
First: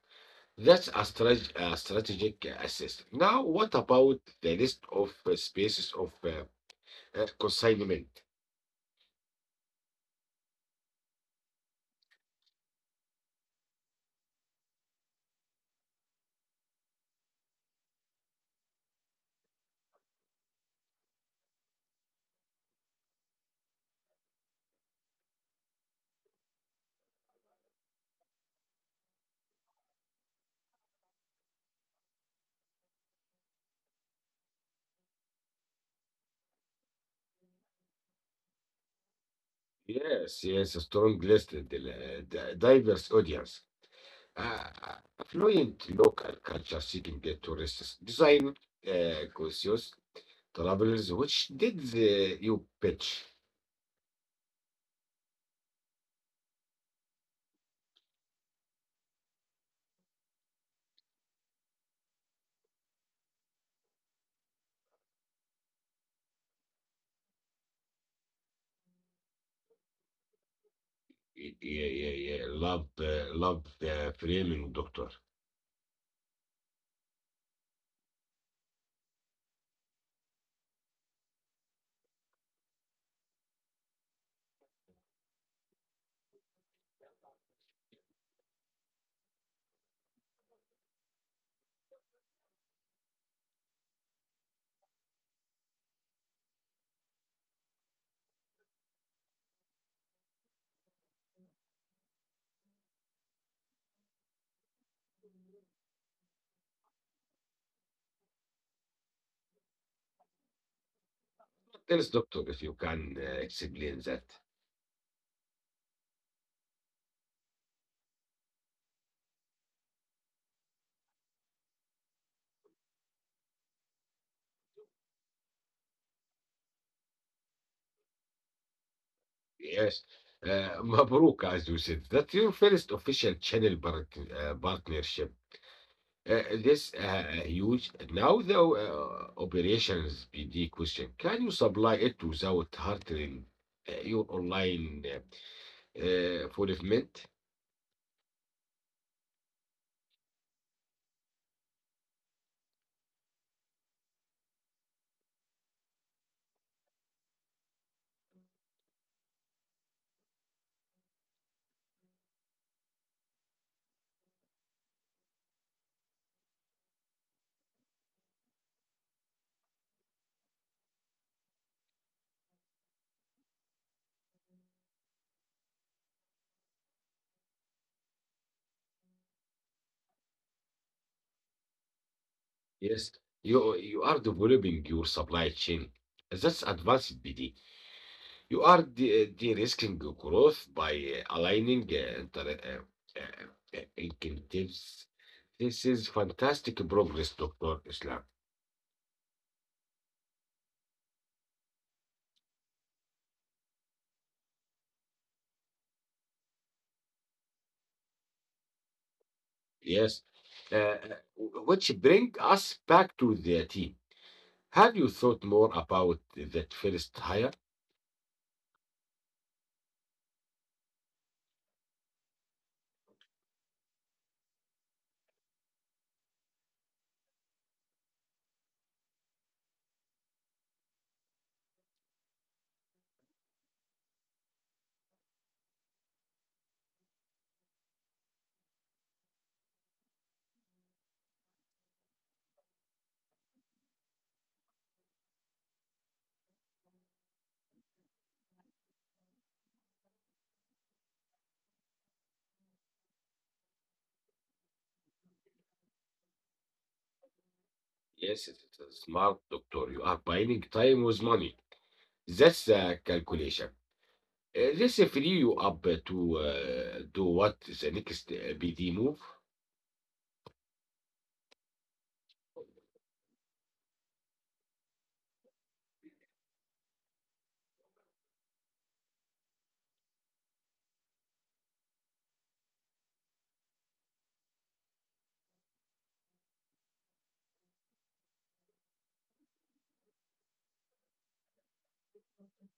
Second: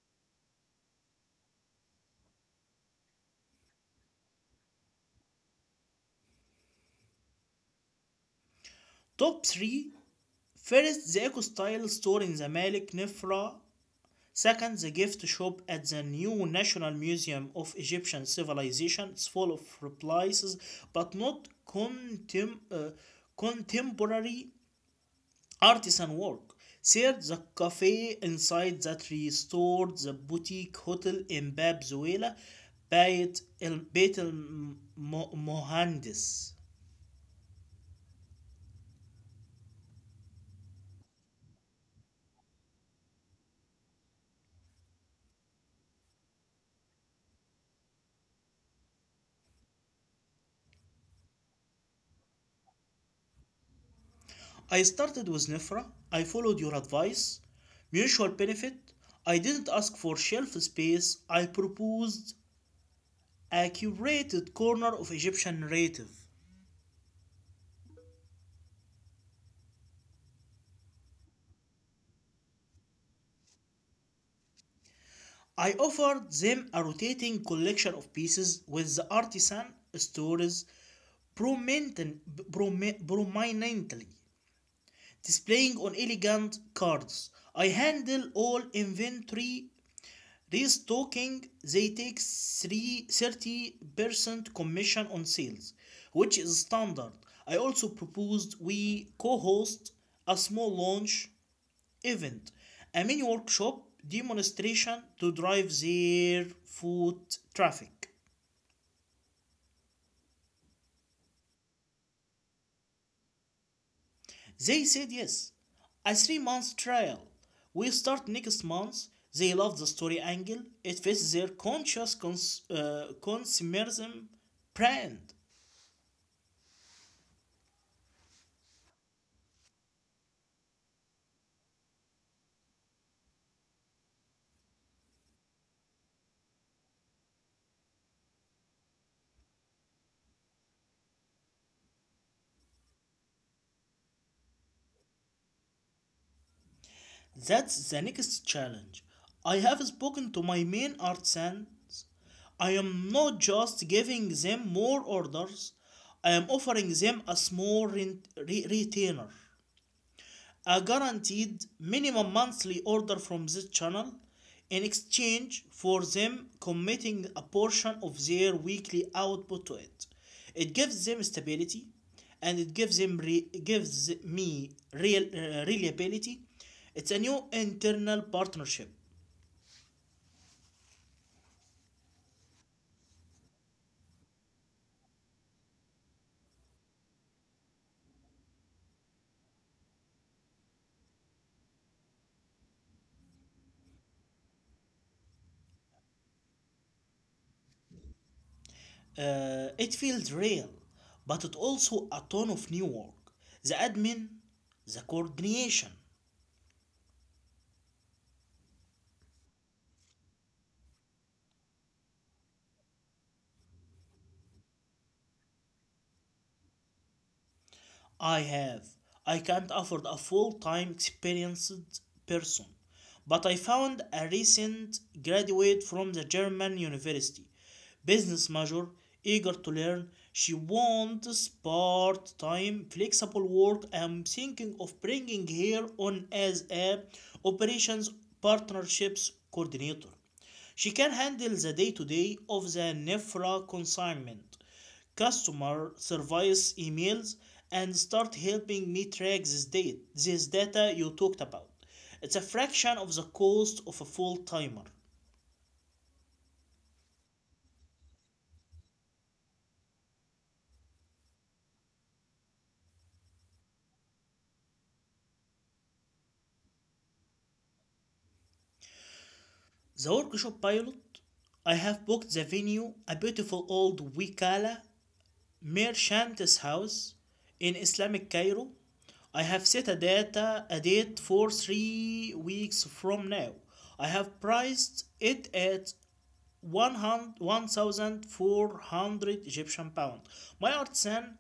[SPEAKER 1] That's a strategic assist. Now, what about the list of spaces of consignment?
[SPEAKER 2] Top 3, first, the Ecostyle store in the Malik Nefra. Second, the gift shop at the new National Museum of Egyptian Civilization. It's full of replies, but not contemporary artisan work. Served the cafe inside that restored the boutique hotel in Bab Zuela, Bayt El Bayt Mohandis.
[SPEAKER 1] Yes, yes, a strong list, and the diverse audience, uh, affluent local culture seeking the tourists, design conscious travelers, which did you pitch?
[SPEAKER 2] I started with Nifra. I followed your advice. Mutual benefit. I didn't ask for shelf space. I proposed a curated corner of Egyptian narrative.
[SPEAKER 1] Yeah, yeah, yeah. Love, love the framing, doctor.
[SPEAKER 2] I offered them a rotating collection of pieces with the artisan stories prominently, displaying on elegant cards. I handle all inventory restocking. They take 30% commission on sales, which is standard. I also proposed we co host a small launch event, a mini workshop demonstration to drive their foot traffic.
[SPEAKER 1] Tell us, doctor, if you can explain that.
[SPEAKER 2] They said yes. A 3 month trial. We start next month. They love the story angle. It fits their conscious consumerism brand.
[SPEAKER 1] Yes. Mabruk, as you said. That's your first official partnership. This huge. Now the operations PD question: can you supply it without hurting your online fulfillment?
[SPEAKER 2] That's the next challenge. I have spoken to my main artisans. I am not just giving them more orders, I am offering them a small retainer, a guaranteed minimum monthly order from this channel in exchange for them committing a portion of their weekly output to it. It gives them stability and it gives me real reliability. It's a new internal partnership.
[SPEAKER 1] Yes, you are developing your supply chain. That's advanced PD. You are de-risking growth by aligning incentives. This is fantastic progress, Dr. Islam.
[SPEAKER 2] It feels real, but it also a ton of new work. The admin, the coordination,
[SPEAKER 1] Yes. Uh, uh, which bring us back to the team. Have you thought more about that first hire?
[SPEAKER 2] I have. I can't afford a full time experienced person, but I found a recent graduate from the German university, business major, eager to learn. She wants part time flexible work. I'm thinking of bringing her on as a operations partnerships coordinator. She can handle the day-to-day -day of the Nefra consignment, customer service emails, and start helping me track this data you talked about. It's a fraction of the cost of a full timer.
[SPEAKER 1] Yes, it's a smart, doctor. You are buying time with money. That's the calculation. This free you up to do what is the next BD move.
[SPEAKER 2] The workshop pilot, I have booked the venue, a beautiful old Wikala Mir Shanta's house in Islamic Cairo. I have set a date for 3 weeks from now. I have priced it at 100 1,400 Egyptian pound. My artisan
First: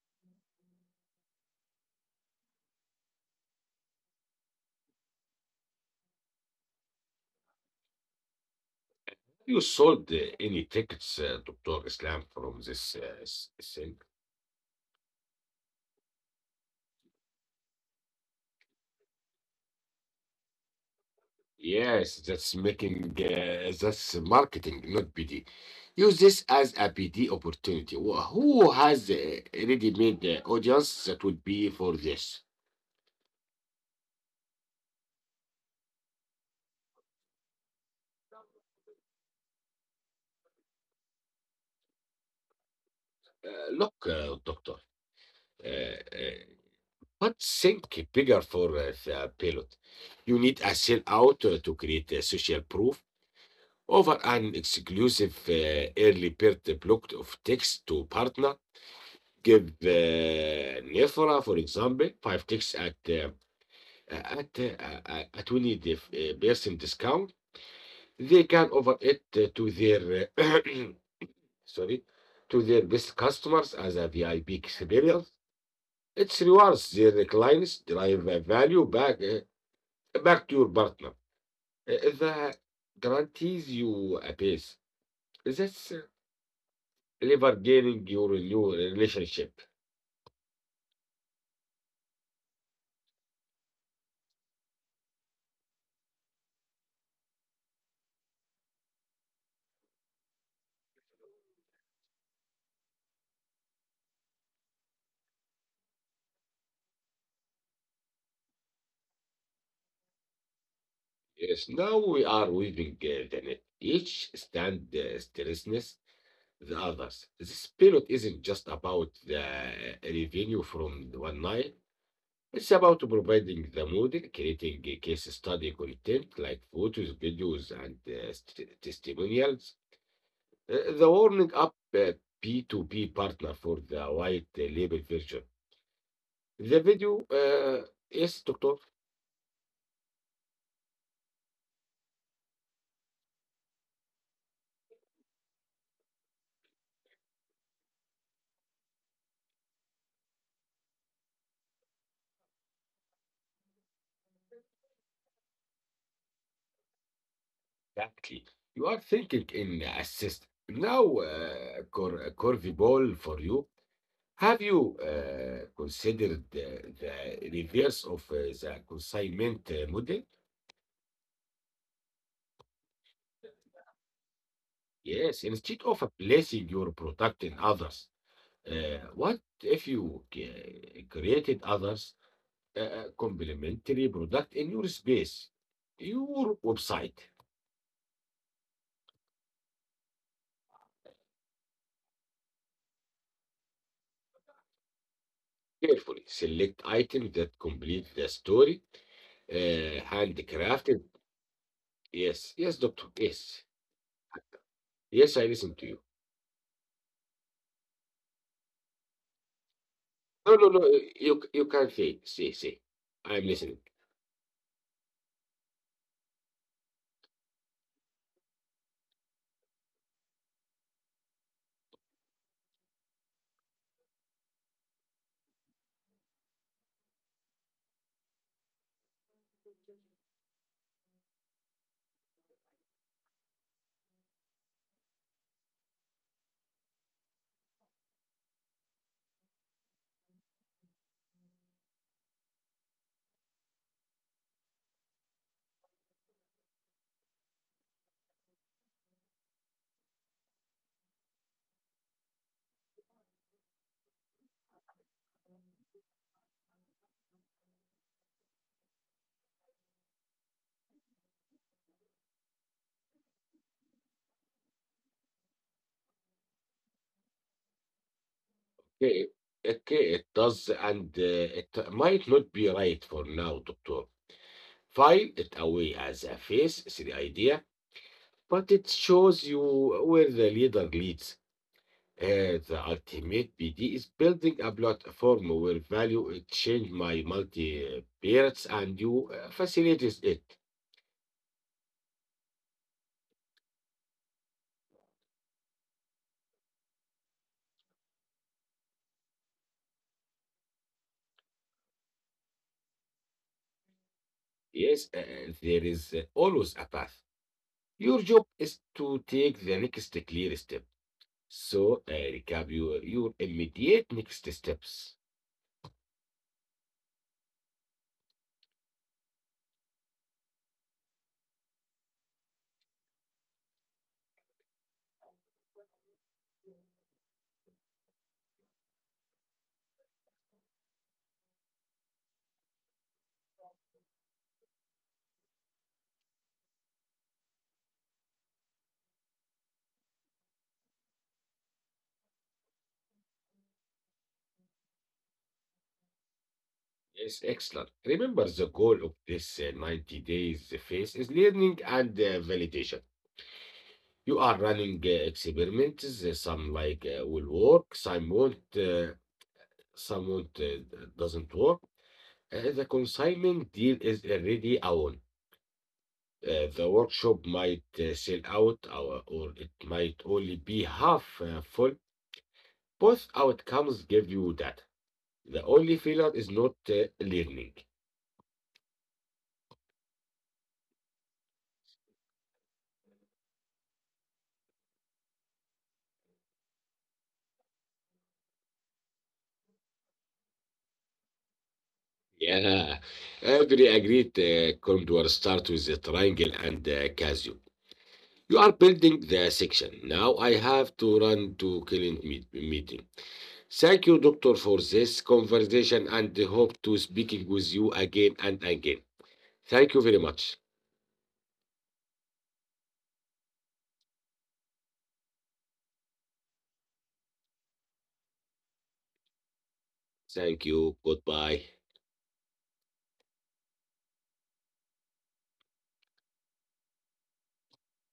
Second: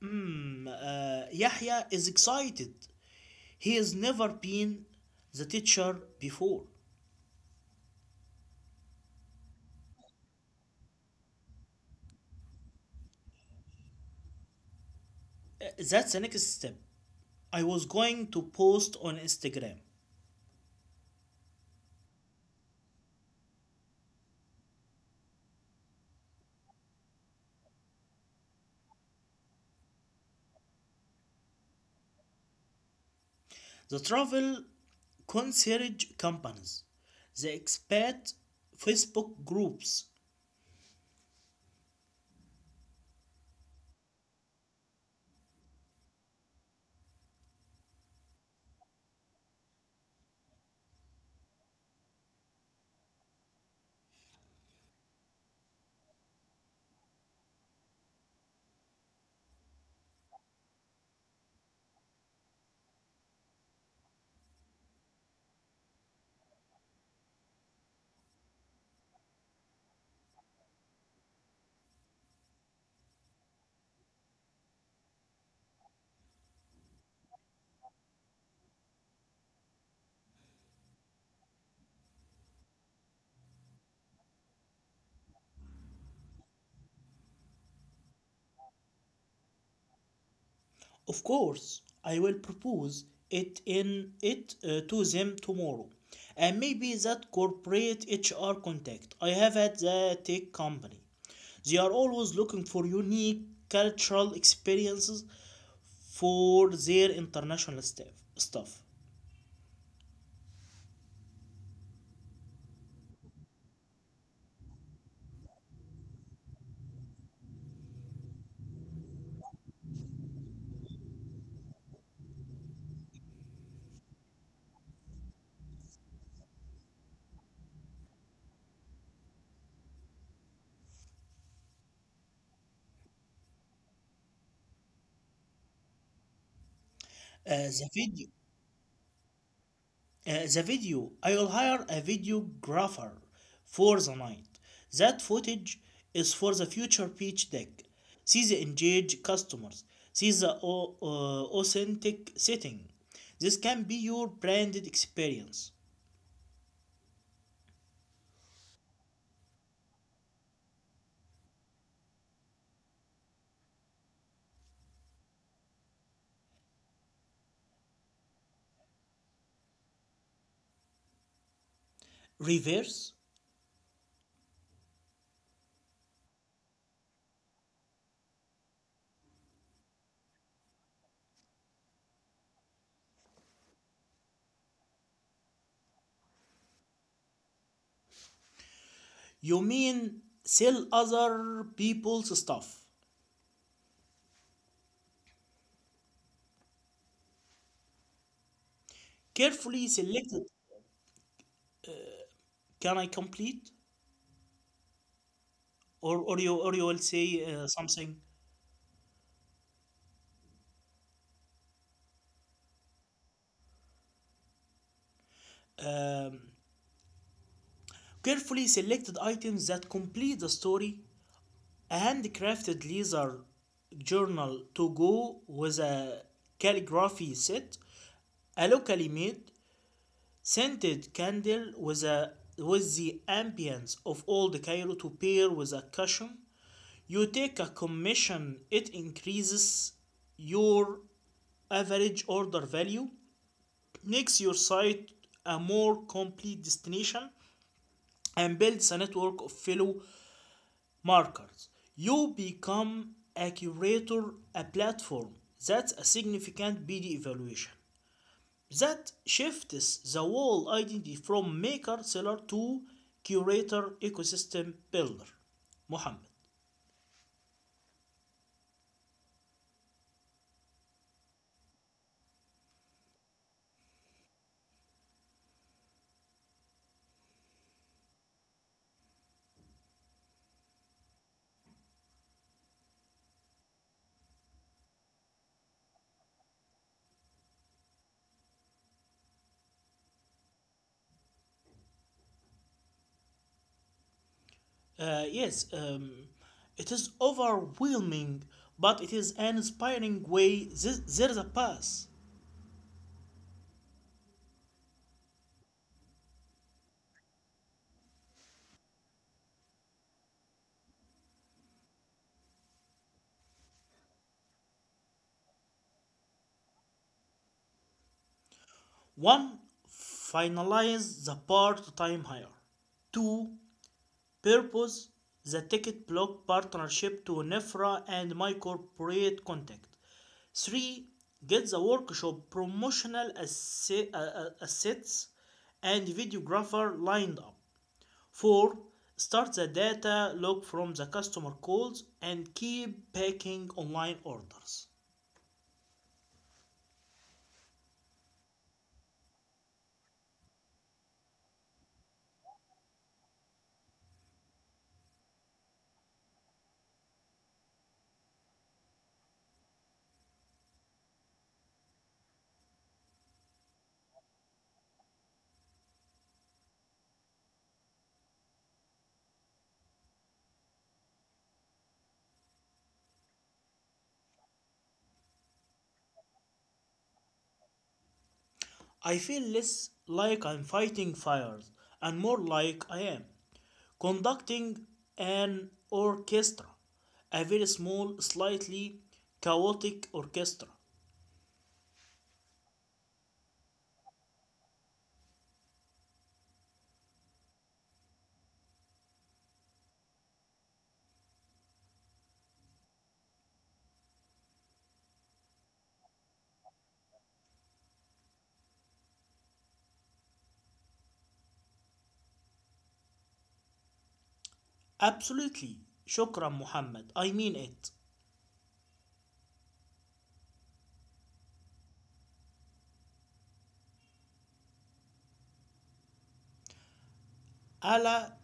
[SPEAKER 2] Yahya is excited. He has never been the teacher before.
[SPEAKER 1] You sold any tickets, Dr. Islam, from this thing?
[SPEAKER 2] That's the next step. I was going to post on Instagram.
[SPEAKER 1] Yes, that's making that's marketing, not BD. Use this as a B D opportunity. Who has already made the audience that would be for this?
[SPEAKER 2] The travel concierge companies, the expat Facebook groups.
[SPEAKER 1] Look, doctor, uh, uh, can't think bigger for the pilot. You need a sellout to create a social proof over an exclusive early bird block of text to partner. Give Nefra, for example, five ticks at a percent discount. They can offer it to their *clears throat* sorry, to their best customers as a VIP experience. It rewards the clients, drive a value back back to your partner. The guarantees you a base. That's lever gaining your new relationship.
[SPEAKER 2] Of course, I will propose it to them tomorrow. And maybe that corporate HR contact I have at the tech company. They are always looking for unique cultural experiences for their international staff. Stuff.
[SPEAKER 1] Yes, now we are weaving the net. Each stand stressless the others. This spirit isn't just about the revenue from the one night. It's about providing the model, creating a case study content like photos, videos, and testimonials. The warming up P2P partner for the white label version. The
[SPEAKER 2] Uh, the
[SPEAKER 1] video,
[SPEAKER 2] video,
[SPEAKER 1] yes, doctor,
[SPEAKER 2] The video, I will hire a videographer for the night. That footage is for the future pitch deck. See the engaged customers. See the authentic setting. This can be your branded experience.
[SPEAKER 1] exactly. You are thinking in assist. Now, Corviball for you. Have you considered the reverse of the consignment model?
[SPEAKER 2] Reverse?
[SPEAKER 1] Yes, instead of placing your product in others, what if you created others complementary product in your space, your website?
[SPEAKER 2] You mean sell other people's stuff.
[SPEAKER 1] Carefully select items that complete the story,
[SPEAKER 2] Carefully selected.
[SPEAKER 1] handcrafted. Yes,
[SPEAKER 2] Can
[SPEAKER 1] yes,
[SPEAKER 2] I
[SPEAKER 1] doctor.
[SPEAKER 2] complete?
[SPEAKER 1] Yes,
[SPEAKER 2] Or, or, you,
[SPEAKER 1] yes,
[SPEAKER 2] or
[SPEAKER 1] I
[SPEAKER 2] you will
[SPEAKER 1] listen to you.
[SPEAKER 2] say something.
[SPEAKER 1] No, no, no. You can say. I'm listening.
[SPEAKER 2] Um, Carefully selected items that complete the story. A handcrafted leather journal to go with a calligraphy set, a locally made scented candle with the ambience of old Cairo to pair with a cushion. You take a commission, it increases your average order value, makes your site a more complete destination, and builds a network of fellow markers. You become a curator, a platform. That's a significant BD evaluation. That shifts the whole identity from maker seller to curator ecosystem builder. Mohammed.
[SPEAKER 1] Okay, okay, it does, and it might not be right for now, Doctor. File it away as a face 3 idea, but it shows you where the leader leads. The ultimate BD is building a platform where value exchange my multi peers and you facilitates it.
[SPEAKER 2] Yes, it is overwhelming, but it is an inspiring way. There is a path.
[SPEAKER 1] Yes, and there is always a path. Your job is to take the next clear step. So recap your immediate next steps.
[SPEAKER 2] One, finalize the part time hire. Two, purpose the ticket block partnership to NEFRA and my corporate contact. Three, get the workshop promotional assets and videographer lined up. Four, start the data log from the customer calls and keep packing online orders.
[SPEAKER 1] Yes, excellent. Remember, the goal of this 90 days phase is learning and validation. You are running experiments. Some will work, some won't, doesn't work. The consignment deal is already a win. The workshop might sell out, or it might only be half full. Both outcomes give you that. The only failure is not learning.
[SPEAKER 2] I feel less like I'm fighting fires and more like I am. Conducting an orchestra, a very small, slightly chaotic orchestra.
[SPEAKER 1] Yeah, every agreed. The condor start with the triangle and the casio. You are building the section. Now I have to run to meeting. Thank you, doctor, for this conversation, and hope to speaking with you again and again. Thank you very much.
[SPEAKER 2] Absolutely. Shukran, Muhammad. I mean it.
[SPEAKER 1] Thank you. Goodbye.
[SPEAKER 2] Allah